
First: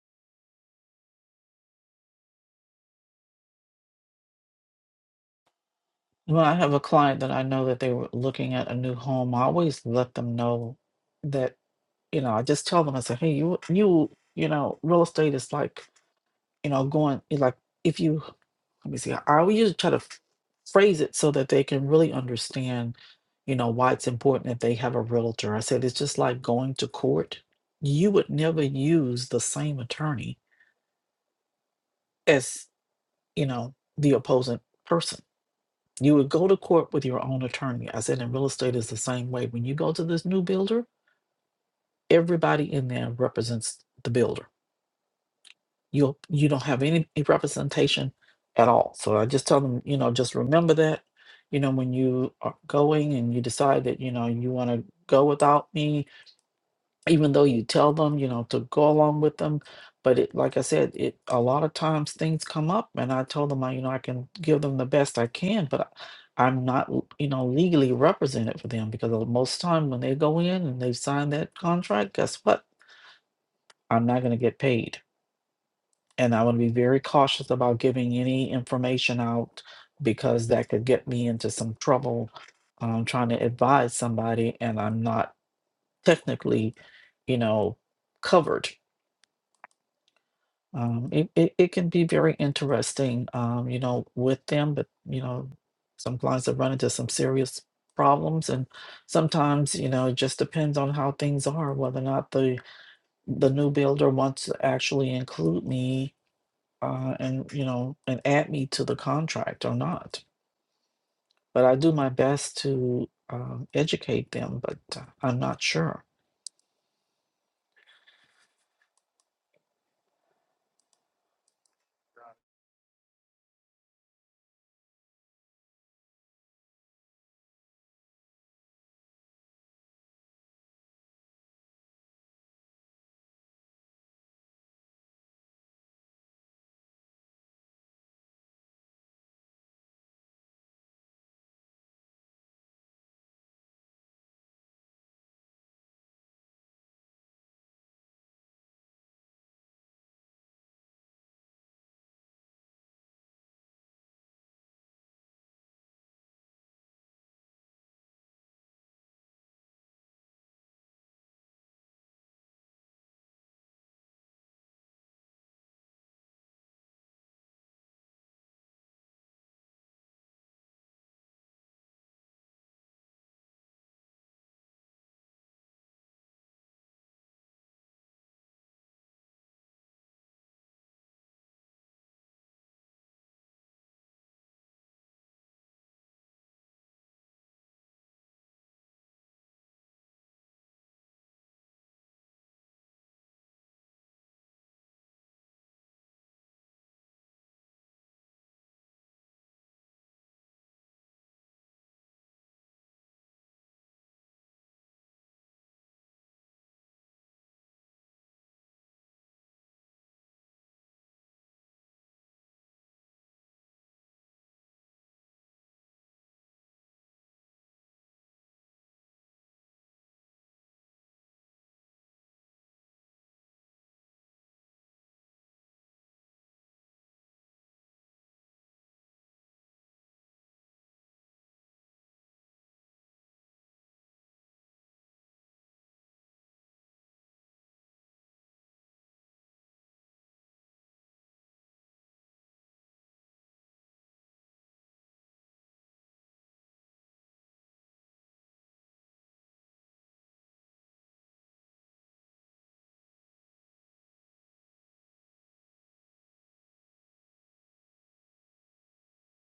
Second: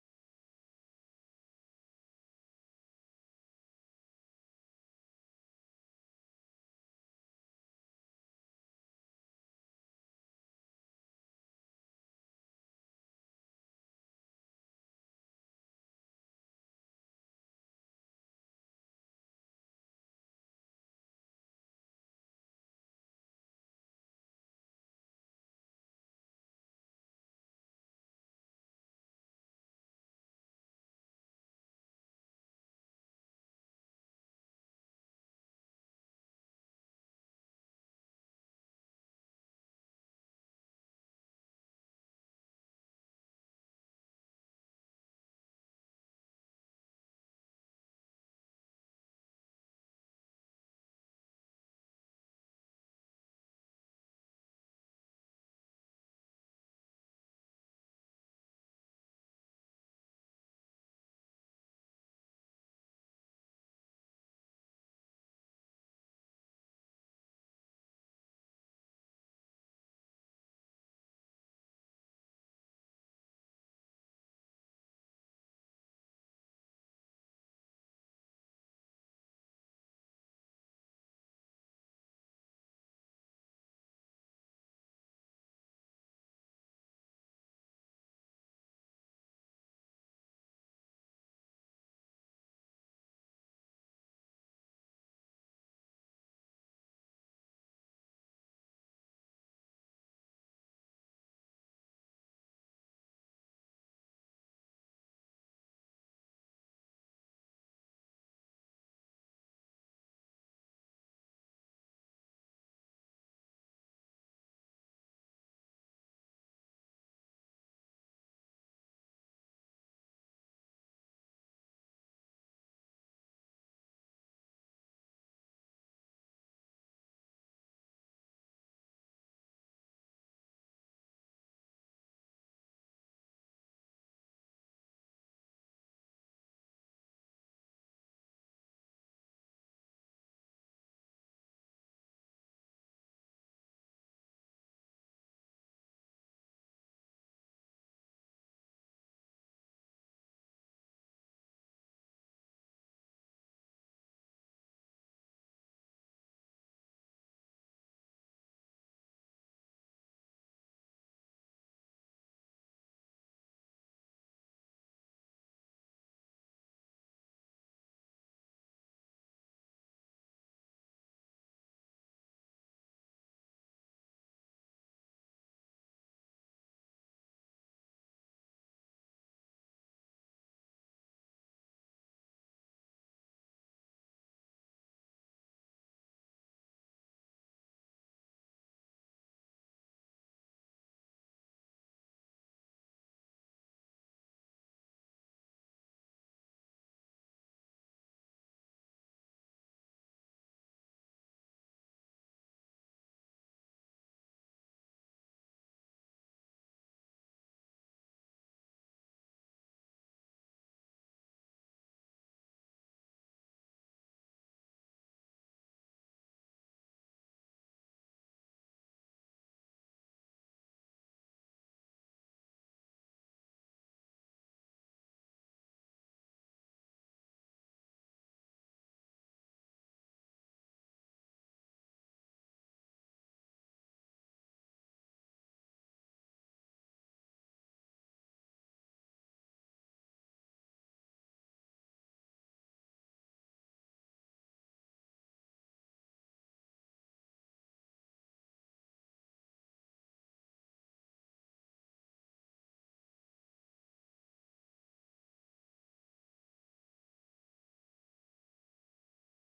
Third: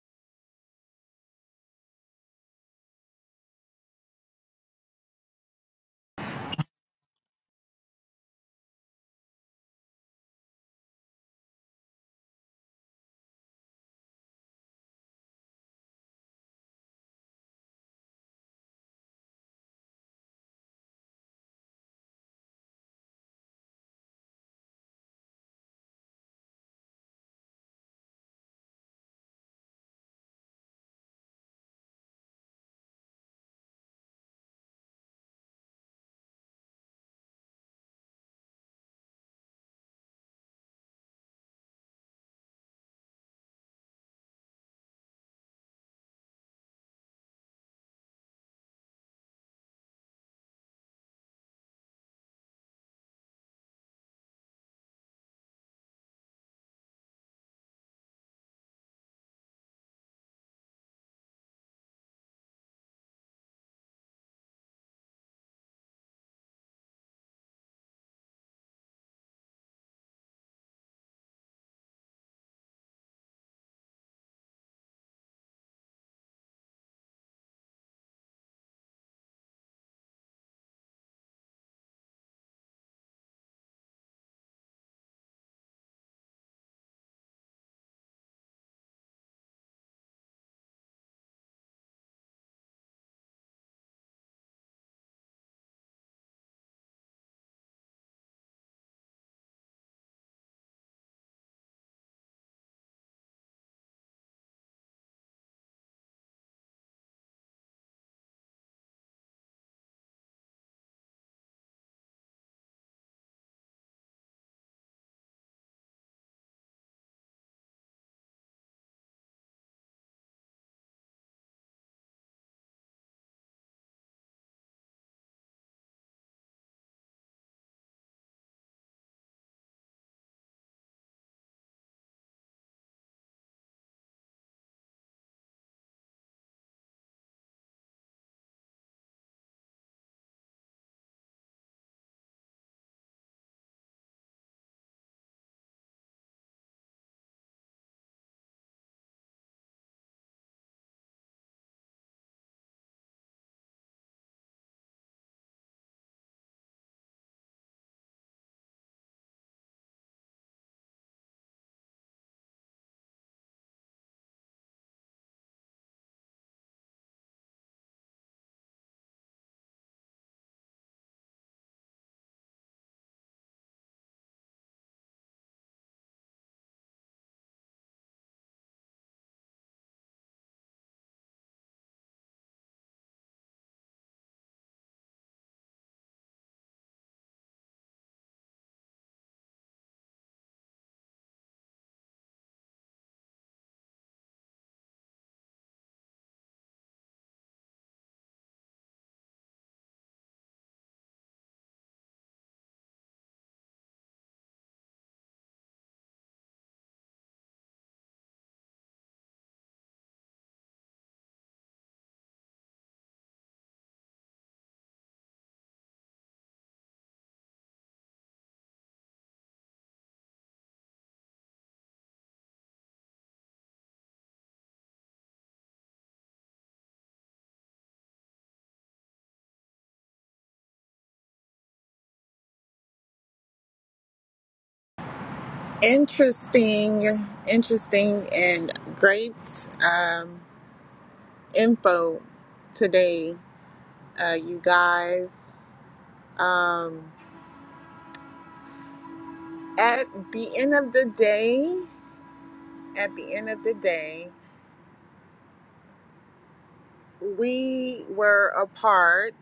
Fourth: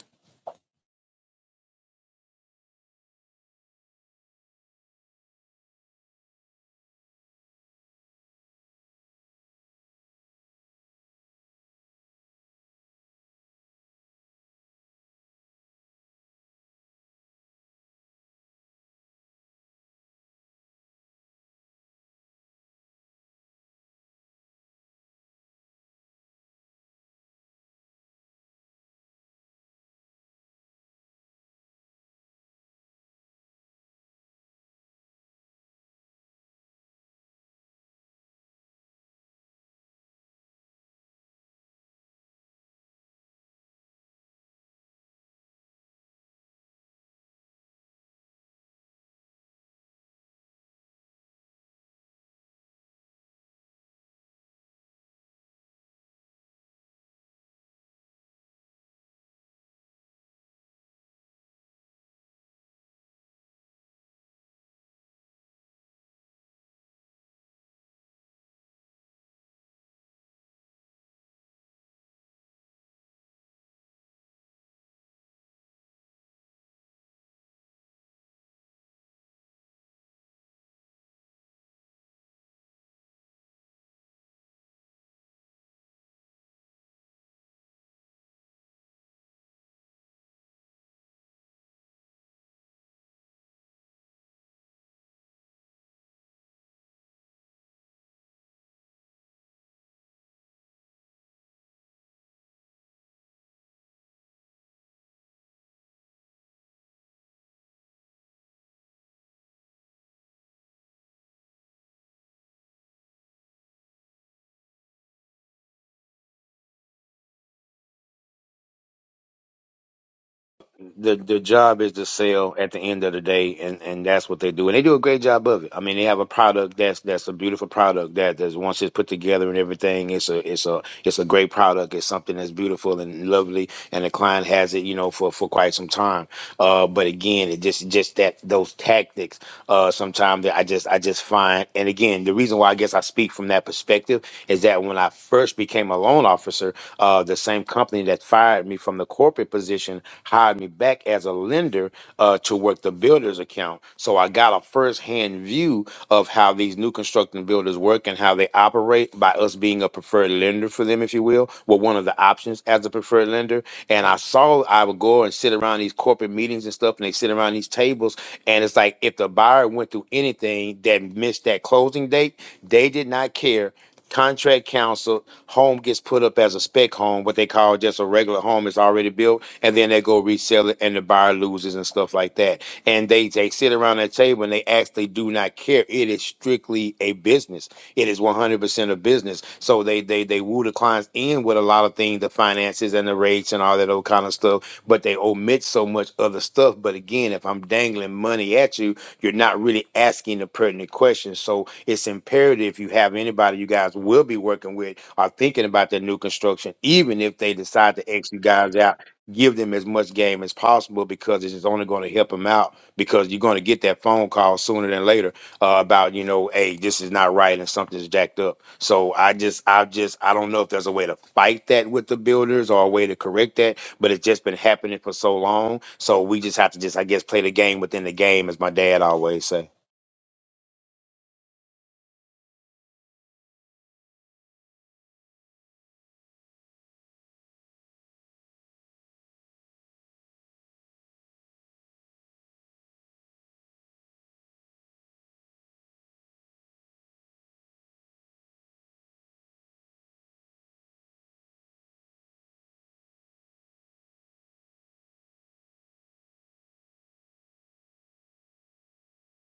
B: When I have a client that I know that they were looking at a new home, I always let them know that, you know, I just tell them, I say, hey, you, you, you know, real estate is like, you know, going, it's like, if you let me see. I always usually try to f- phrase it so that they can really understand, you know, why it's important that they have a realtor. I said it's just like going to court. You would never use the same attorney as, you know, the opposing person. You would go to court with your own attorney. I said in real estate is the same way. When you go to this new builder, everybody in there represents the builder you you don't have any representation at all. So I just tell them, you know, just remember that, you know, when you are going and you decide that, you know, you want to go without me, even though you tell them, you know, to go along with them. But it, like I said, it a lot of times things come up, and I told them, I, you know, I can give them the best I can, but I, I'm not, l- you know, legally represented for them because most time when they go in and they sign that contract, guess what? I'm not going to get paid and I want to be very cautious about giving any information out because that could get me into some trouble um, trying to advise somebody and I'm not technically, you know, covered. Um, it, it, it can be very interesting, um, you know, with them, but, you know, some clients have run into some serious problems and sometimes you know it just depends on how things are whether or not the the new builder wants to actually include me uh, and you know and add me to the contract or not but i do my best to um, educate them but uh, i'm not sure
C: the the job is to sell at the end of the day, and and that's what they do, and they do a great job of it. I mean, they have a product that's that's a beautiful product that that's once it's put together and everything, it's a it's a it's a great product. It's something that's beautiful and lovely, and the client has it, you know, for for quite some time. Uh, but again, it just just that those tactics, uh, sometimes that I just I just find, and again, the reason why I guess I speak from that perspective is that when I first became a loan officer, uh, the same company that fired me from the corporate position hired me back as a lender uh, to work the builder's account. So I got a first-hand view of how these new constructing builders work and how they operate by us being a preferred lender for them, if you will, well, one of the options as a preferred lender. And I saw I would go and sit around these corporate meetings and stuff, and they sit around these tables, and it's like if the buyer went through anything that missed that closing date, they did not care. Contract counsel, home gets put up as a spec home, what they call just a regular home. It's already built and then they go resell it and the buyer loses and stuff like that. And they they sit around that table and they actually do not care. It is strictly a business. It is 100% a business. So they they they woo the clients in with a lot of things, the finances and the rates and all that old kind of stuff, but they omit so much other stuff. But again, if I'm dangling money at you, you're not really asking the pertinent questions. So it's imperative if you have anybody you guys will be working with are thinking about their new construction, even if they decide to X you guys out give them as much game as possible because it's only going to help them out because you're going to get that phone call sooner than later uh, about you know hey this is not right and something's jacked up so i just i just i don't know if there's a way to fight that with the builders or a way to correct that but it's just been happening for so long so we just have to just i guess play the game within the game as my dad always say
A: interesting interesting and great um, info today uh, you guys um, at the end of the day at the end of the day, we were a part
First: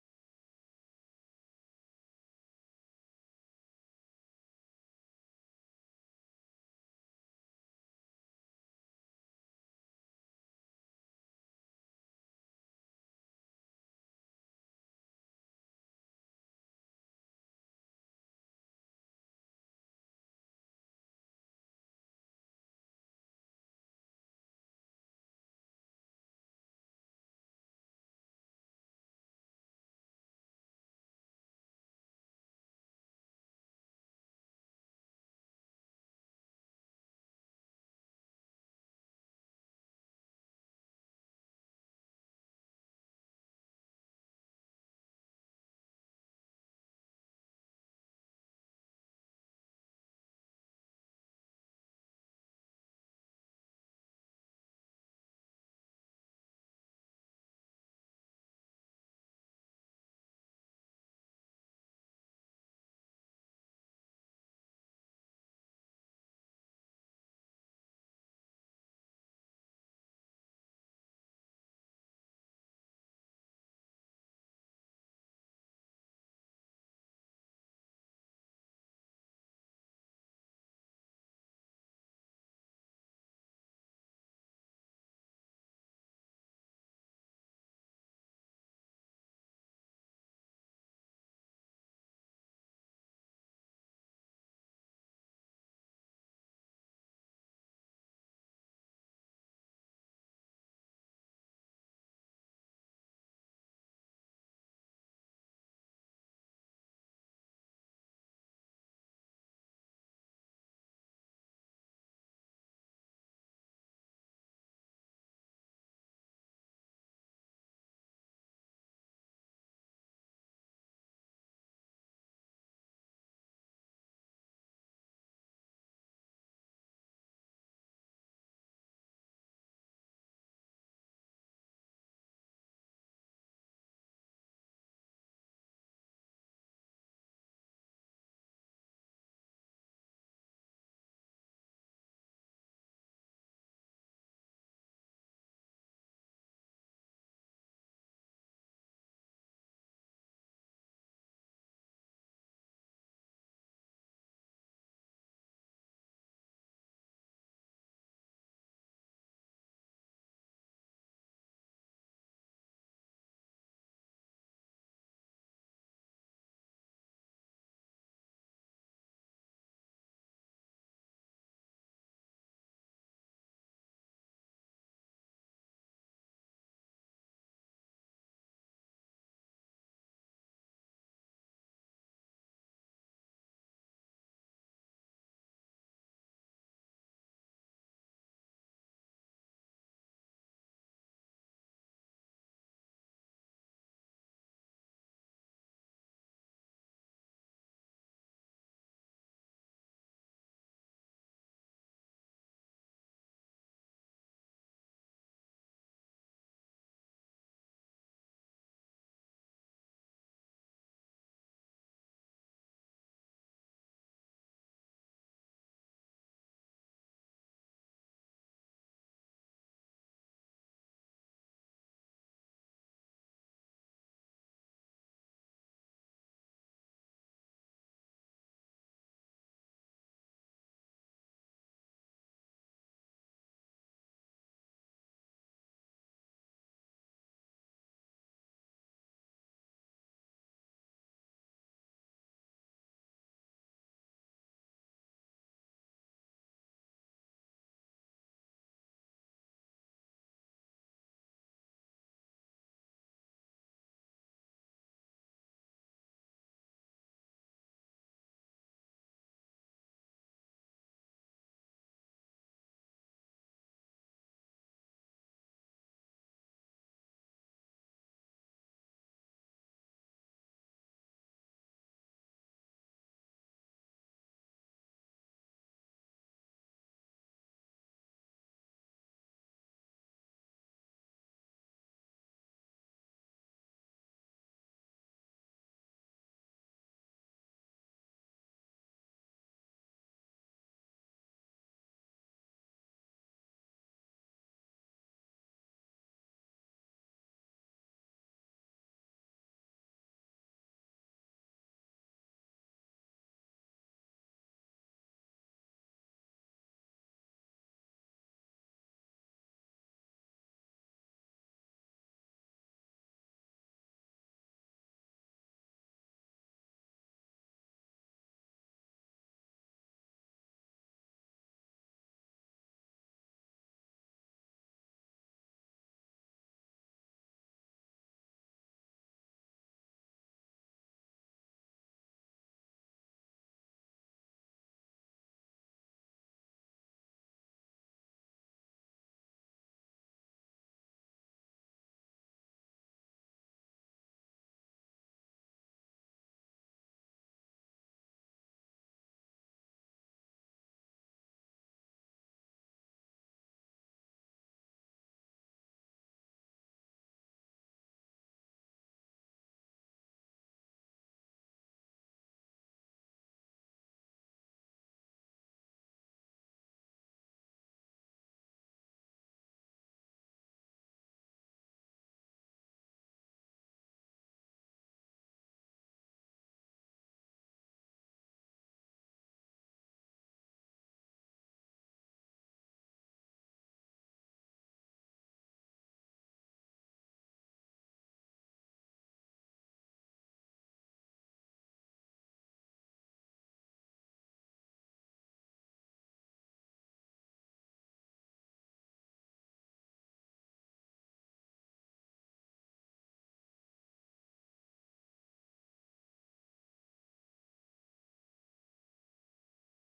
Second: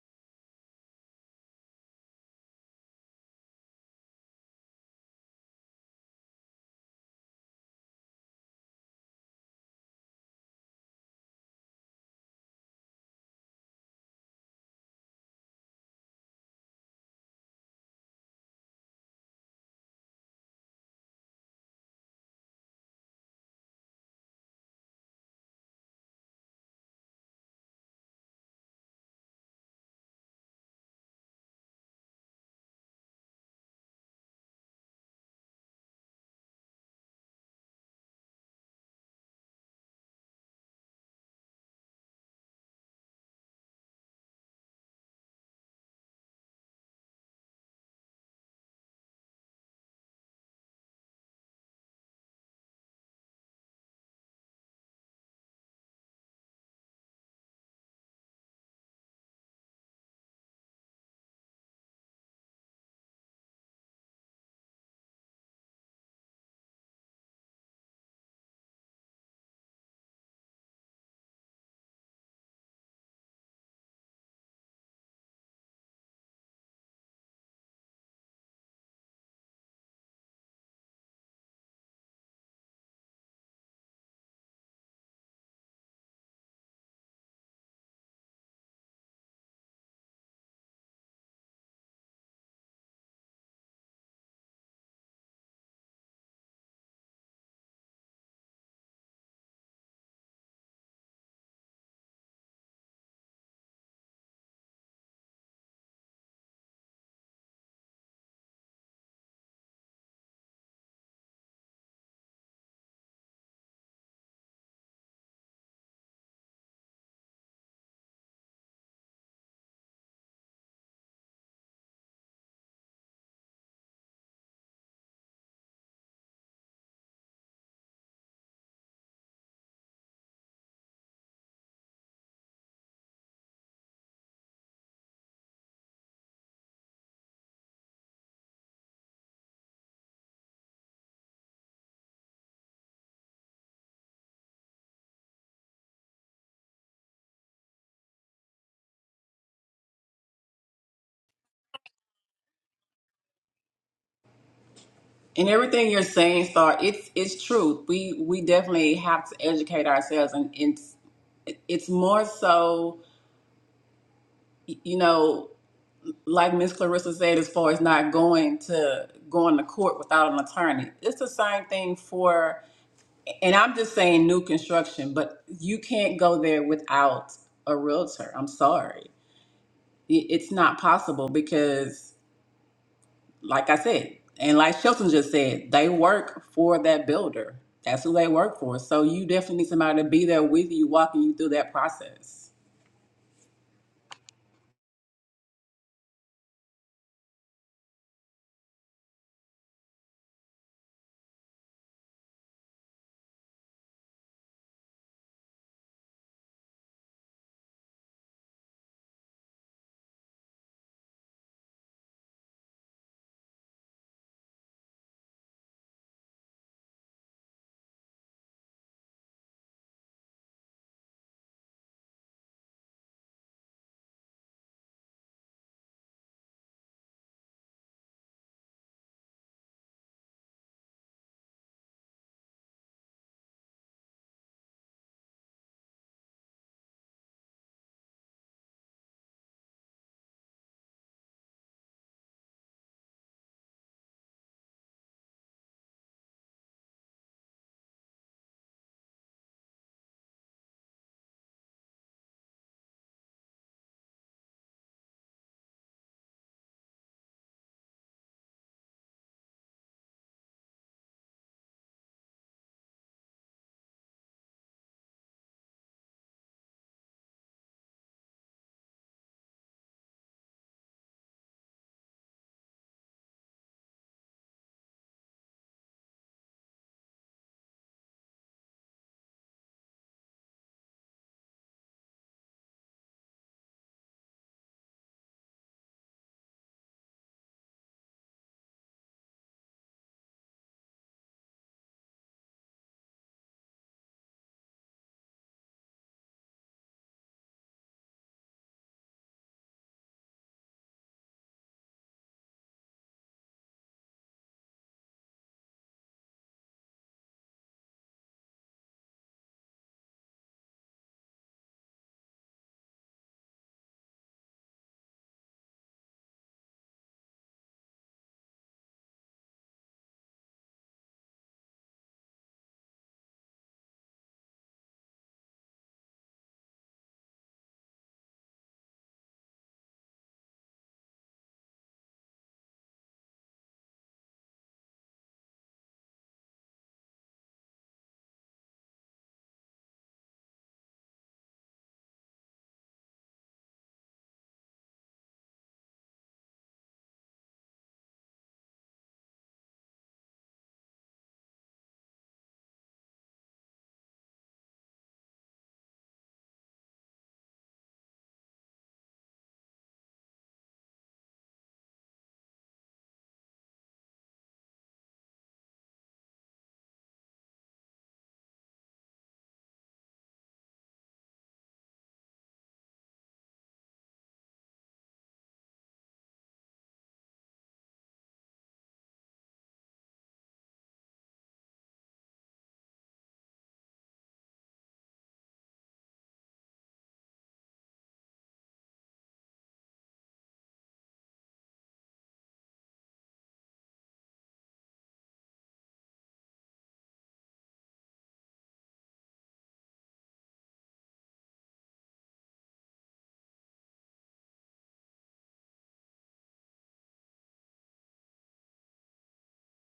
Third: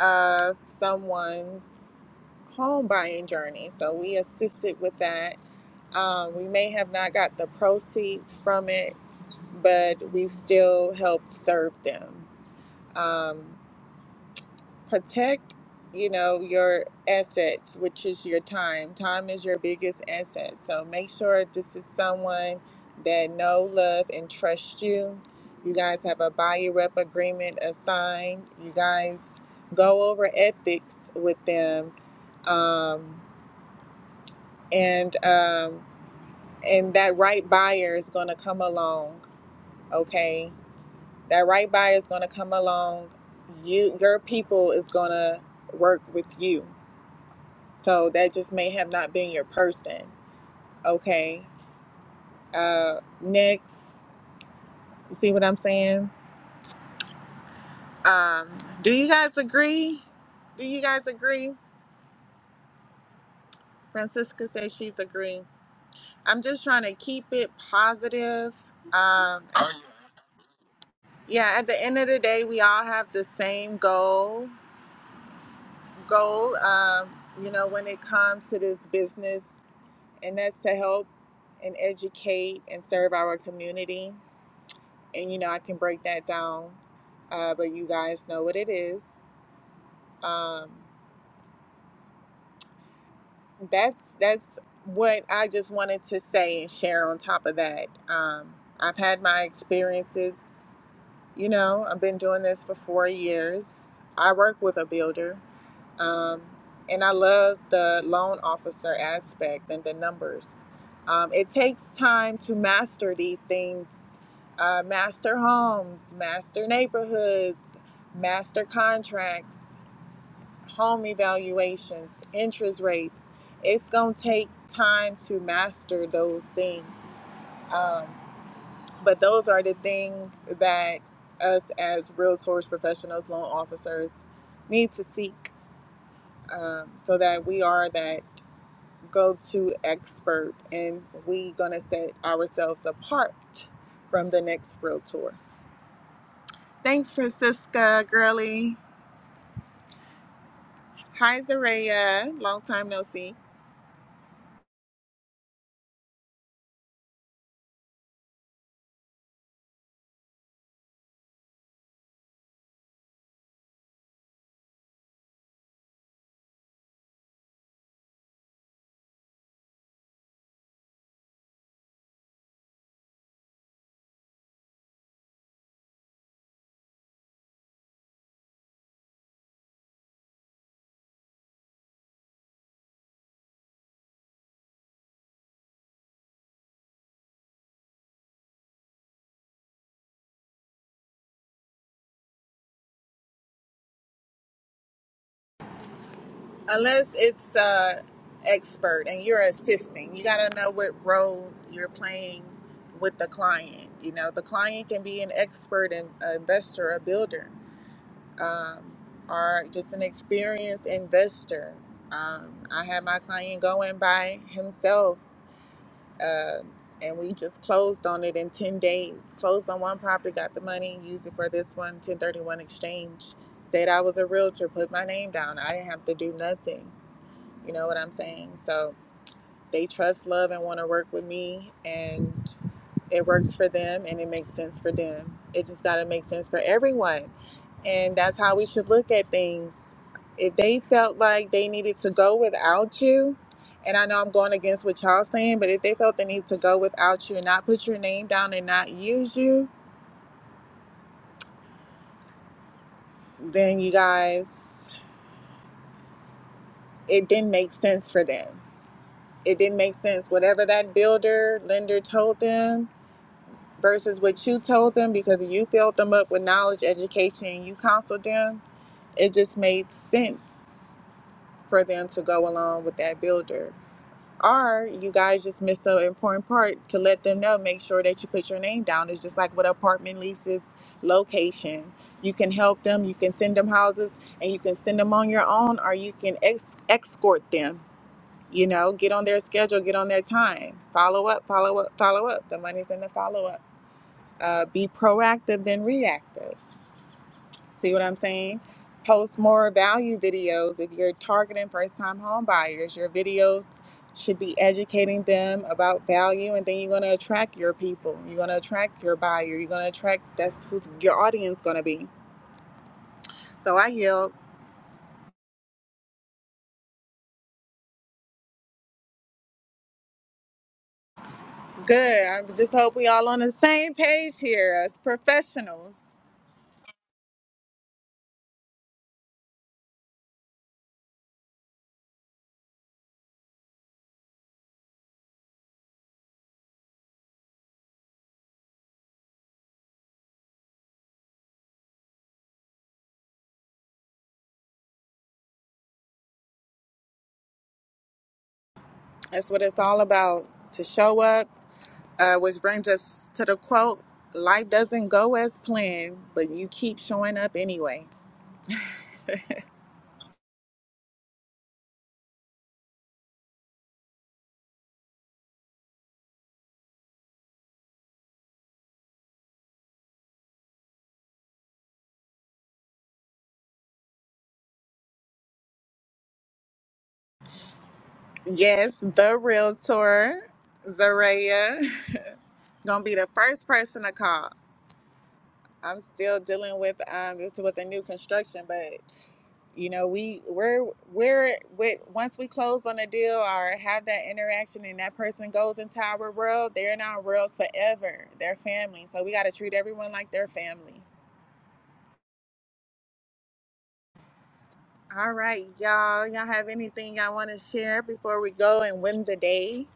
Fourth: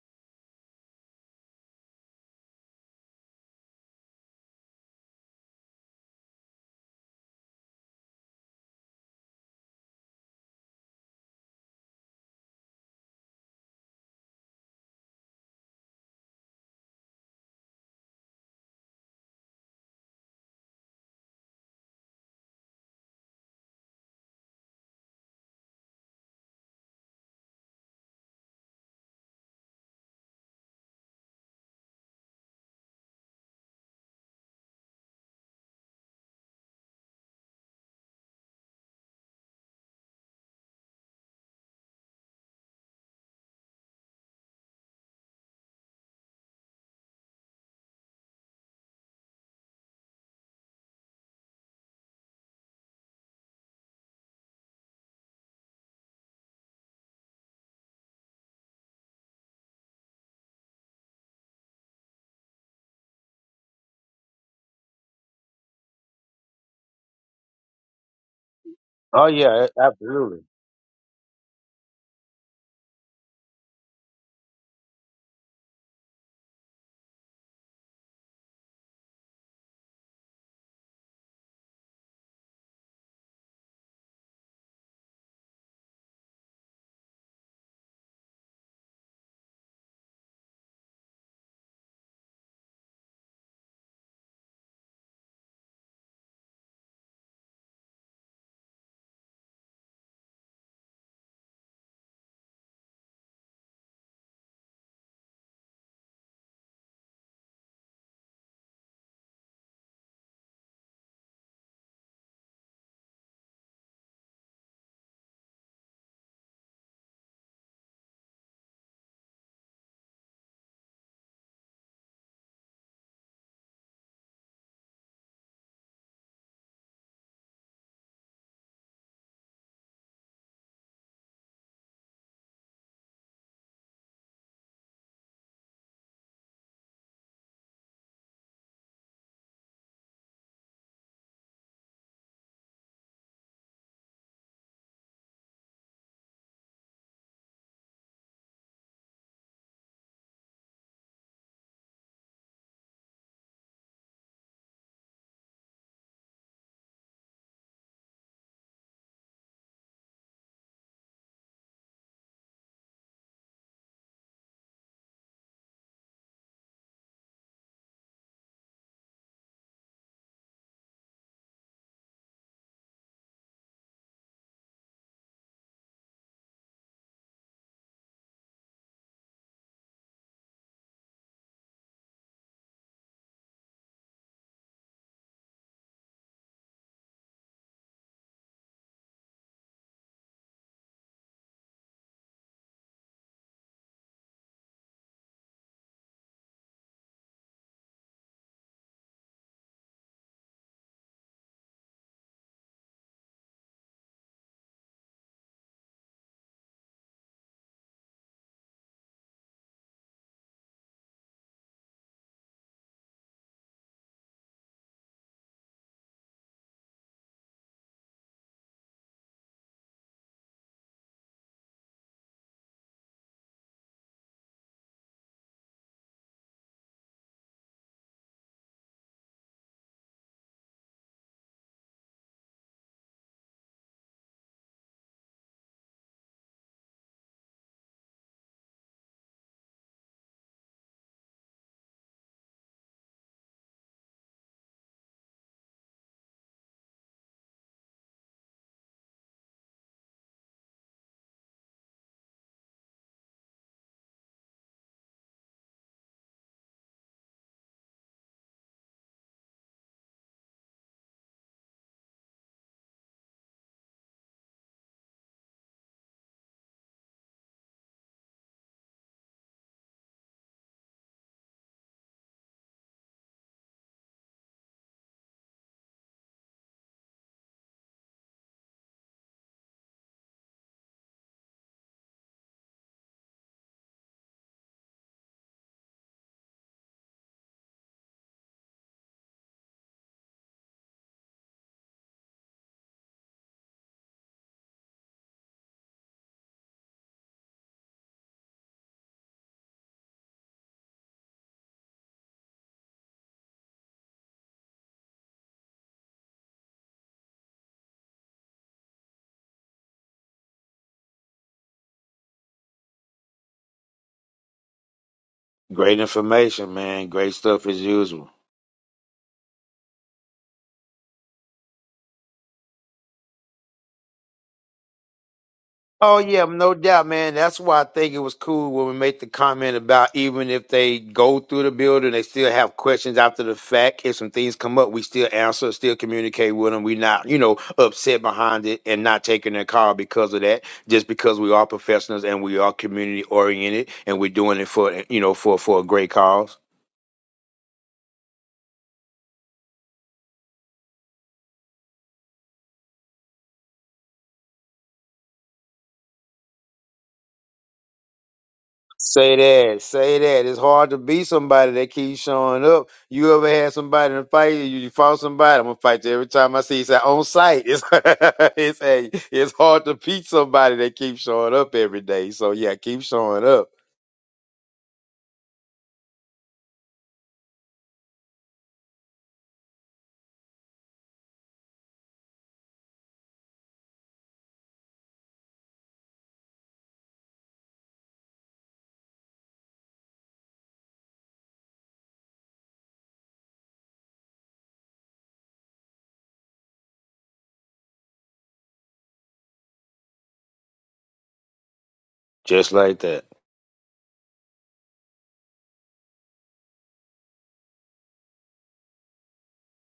A: of someone's home buying journey. So we assisted with that. Um, we may have not got the proceeds from it, but we still helped serve them. Um, protect you know your assets which is your time time is your biggest asset so make sure this is someone that know love and trust you you guys have a buyer rep agreement assigned you guys go over ethics with them um, and um, and that right buyer is going to come along okay that right buyer is going to come along you your people is going to work with you So that just may have not been your person. Okay. Uh, next, you see what I'm saying? Um, do you guys agree? Do you guys agree? Francisca says she's agreeing. I'm just trying to keep it positive.
C: Oh
A: Um,
C: yeah, a- absolutely.
A: yeah, at the end of the day, we all have the same goal. Goal, um, you know, when it comes to this business, and that's to help and educate and serve our community. and you know I can break that down, uh, but you guys know what it is. Um, that's that's what I just wanted to say and share. On top of that, um, I've had my experiences. You know, I've been doing this for four years. I work with a builder, Um, and I love the loan officer aspect and the numbers. Um, it takes time to master these things, uh, master homes, master neighborhoods, master contracts, home evaluations, interest rates. It's going to take time to master those things. Um, but those are the things that us as realtors, professionals, loan officers, need to seek um, so that we are that go-to expert and we gonna set ourselves apart from the next realtor. Thanks, Francisca Gurley. Hi, Zaria. Long time no see.
D: And everything you're saying, Star, it's it's truth. We we definitely have to educate ourselves, and it's it's more so, y- you know. like Miss Clarissa said, as far as not going to going to court without an attorney, it's the same thing for. And I'm just saying new construction, but you can't go there without a realtor. I'm sorry, It- it's not possible because, like I said, and like Shelton just said, they work for that builder. That's who they work for. So you definitely need somebody to be there with you, walking you through that process.
A: Unless it's uh, expert and you're assisting, you gotta know what role you're playing with the client. You know, the client can be an expert, an investor, a builder um, or just an experienced investor. Um, I had my client going by himself, uh, and we just closed on it in 10 days. Closed on one property, got the money, used it for this one, 1031 exchange. Said I was a realtor, put my name down. I didn't have to do nothing. You know what I'm saying? So, they trust love and want to work with me and it works for them and it makes sense for them it just got to make sense for everyone and that's how we should look at things if they felt like they needed to go without you and i know i'm going against what y'all saying but if they felt the need to go without you and not put your name down and not use you then you guys it didn't make sense for them it didn't make sense whatever that builder lender told them versus what you told them because you filled them up with knowledge, education, and you counseled them, it just made sense for them to go along with that builder. Or you guys just missed an important part to let them know, make sure that you put your name down. It's just like with apartment leases, location. You can help them, you can send them houses, and you can send them on your own, or you can ex- escort them. You know, get on their schedule, get on their time, follow up, follow up, follow up. The money's in the follow up uh, be proactive than reactive. See what I'm saying? Post more value videos. If you're targeting first time home buyers, your videos should be educating them about value and then you're going to attract your people. You're going to attract your buyer. You're going to attract that's who your audience going to be. So I yield.
C: great information man great stuff as usual
A: Good. I just hope we all on the same page here as professionals.
C: Oh yeah, no doubt, man. That's why I think it was cool when we made the comment about even if they go through the building, they still have questions after the fact. If some things come up, we still answer, still communicate with them. we not, you know, upset behind it and not taking their call because of that. Just because we are professionals and we are community oriented and we're doing it for you know for for a great cause.
A: That's what it's all about to show up Uh, which brings us to the quote Life doesn't go as planned, but you keep showing up anyway. (laughs)
C: Say that, say that. It's hard to be somebody that keeps showing up. You ever had somebody in a fight? You, you fought somebody. I'm gonna fight you every time I see you. It's like, on sight. It's (laughs) it's a, it's hard to beat somebody that keeps showing up every day. So yeah, keep showing up.
A: Yes, the realtor, Zaria, (laughs) gonna be the first person to call. I'm still dealing with um this with the new construction, but you know we we're we're with once we close on a deal or have that interaction and that person goes into our world, they're in our world forever. They're family, so we gotta treat everyone like they're family.
C: Just like that.
A: All right, y'all. Y'all have anything y'all want to share before we go and win the day?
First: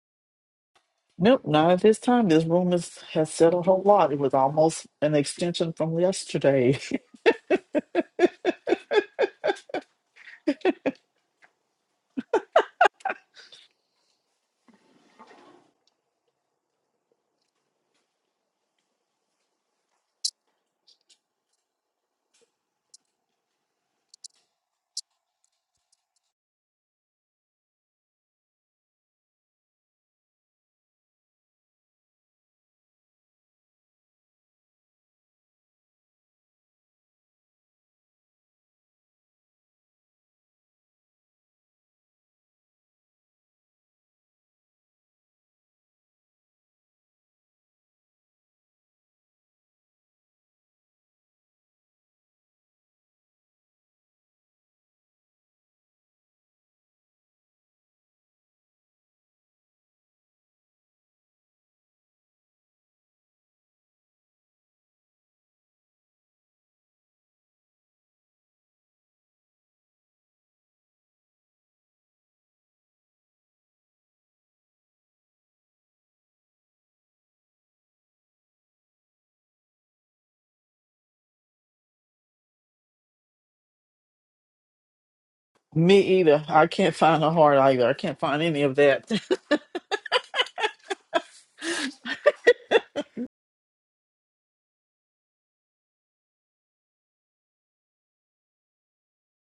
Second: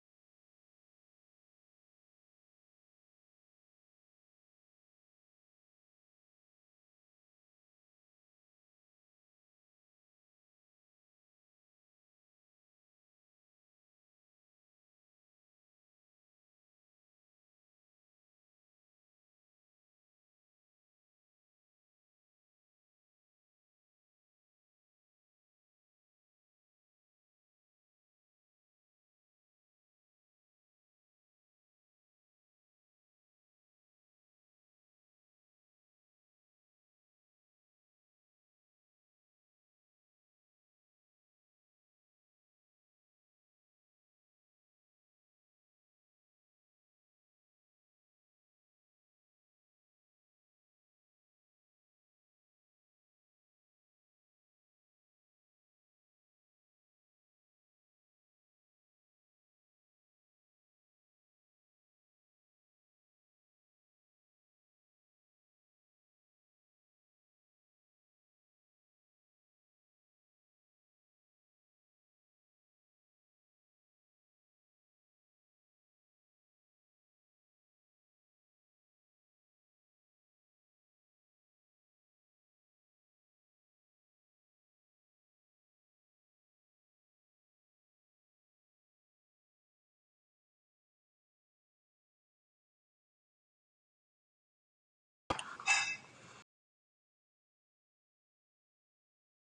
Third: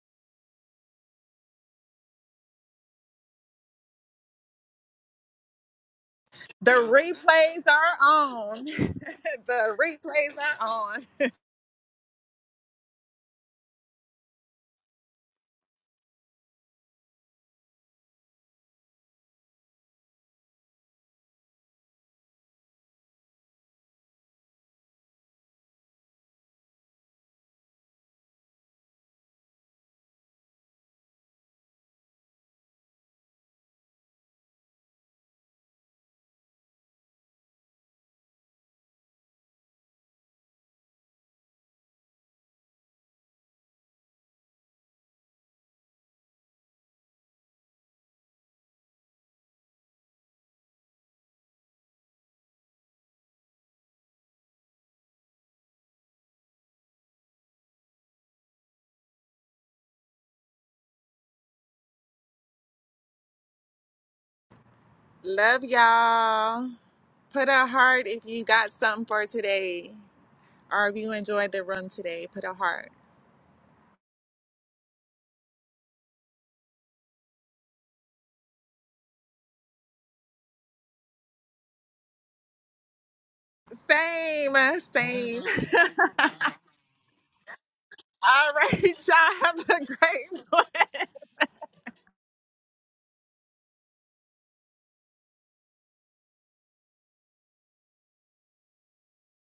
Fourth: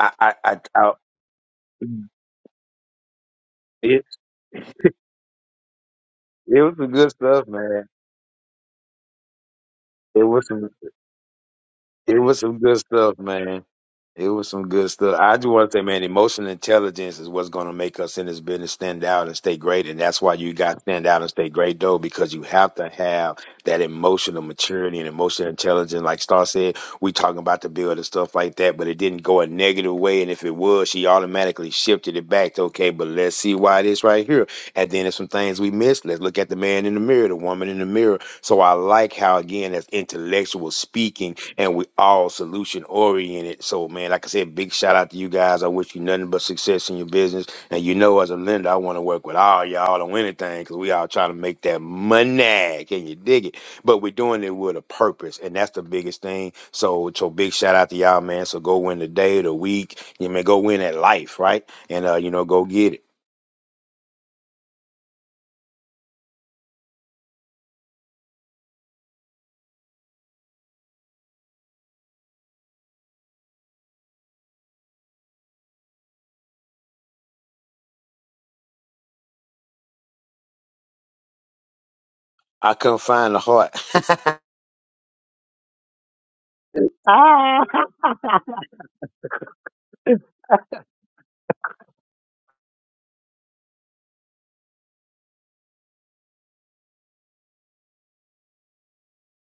C: I I I, I
B: nope not at this time this room is, has said a whole
C: it
B: lot it was almost an extension from
C: it
A: The
C: was
B: yesterday
C: some good stuff,
A: replays
C: man.
A: are on. (laughs) the
C: It
A: replays
C: was
A: are
C: some
A: on.
C: it was some good stuff, man. It was some good stuff. I just want to say, man, emotional intelligence is what's going to make us in this business stand out and stay great. And that's why you got to stand out and stay great, though, because you have to have that emotional maturity and emotional intelligence. Like Star said, we talking about the build and stuff like that, but it didn't go a negative way. And if it was, she automatically shifted it back to, okay, but let's see why this right here. And then there's some things we missed. Let's look at the man in the mirror, the woman in the mirror. So I like how, again, that's intellectual speaking and we all solution oriented. So, man, like I said, big shout out to you guys. I wish you nothing but success in your business. And you know, as a lender, I want to work with all y'all on anything because we all trying to make that money. Can you dig it? But we're doing it with a purpose, and that's the biggest thing. So, so big shout out to y'all, man. So go win the day, the week. You may go win at life, right? And uh, you know, go get it.
A: Love y'all. Put a heart if you got something for today or if you enjoyed the room today. Put a heart.
C: I couldn't find the heart. (laughs)
A: Same, same.
B: (laughs)
A: (laughs)
B: me either i can't find a heart either i can't find
A: All
B: any of
A: right,
B: that (laughs)
A: y'all have a great one.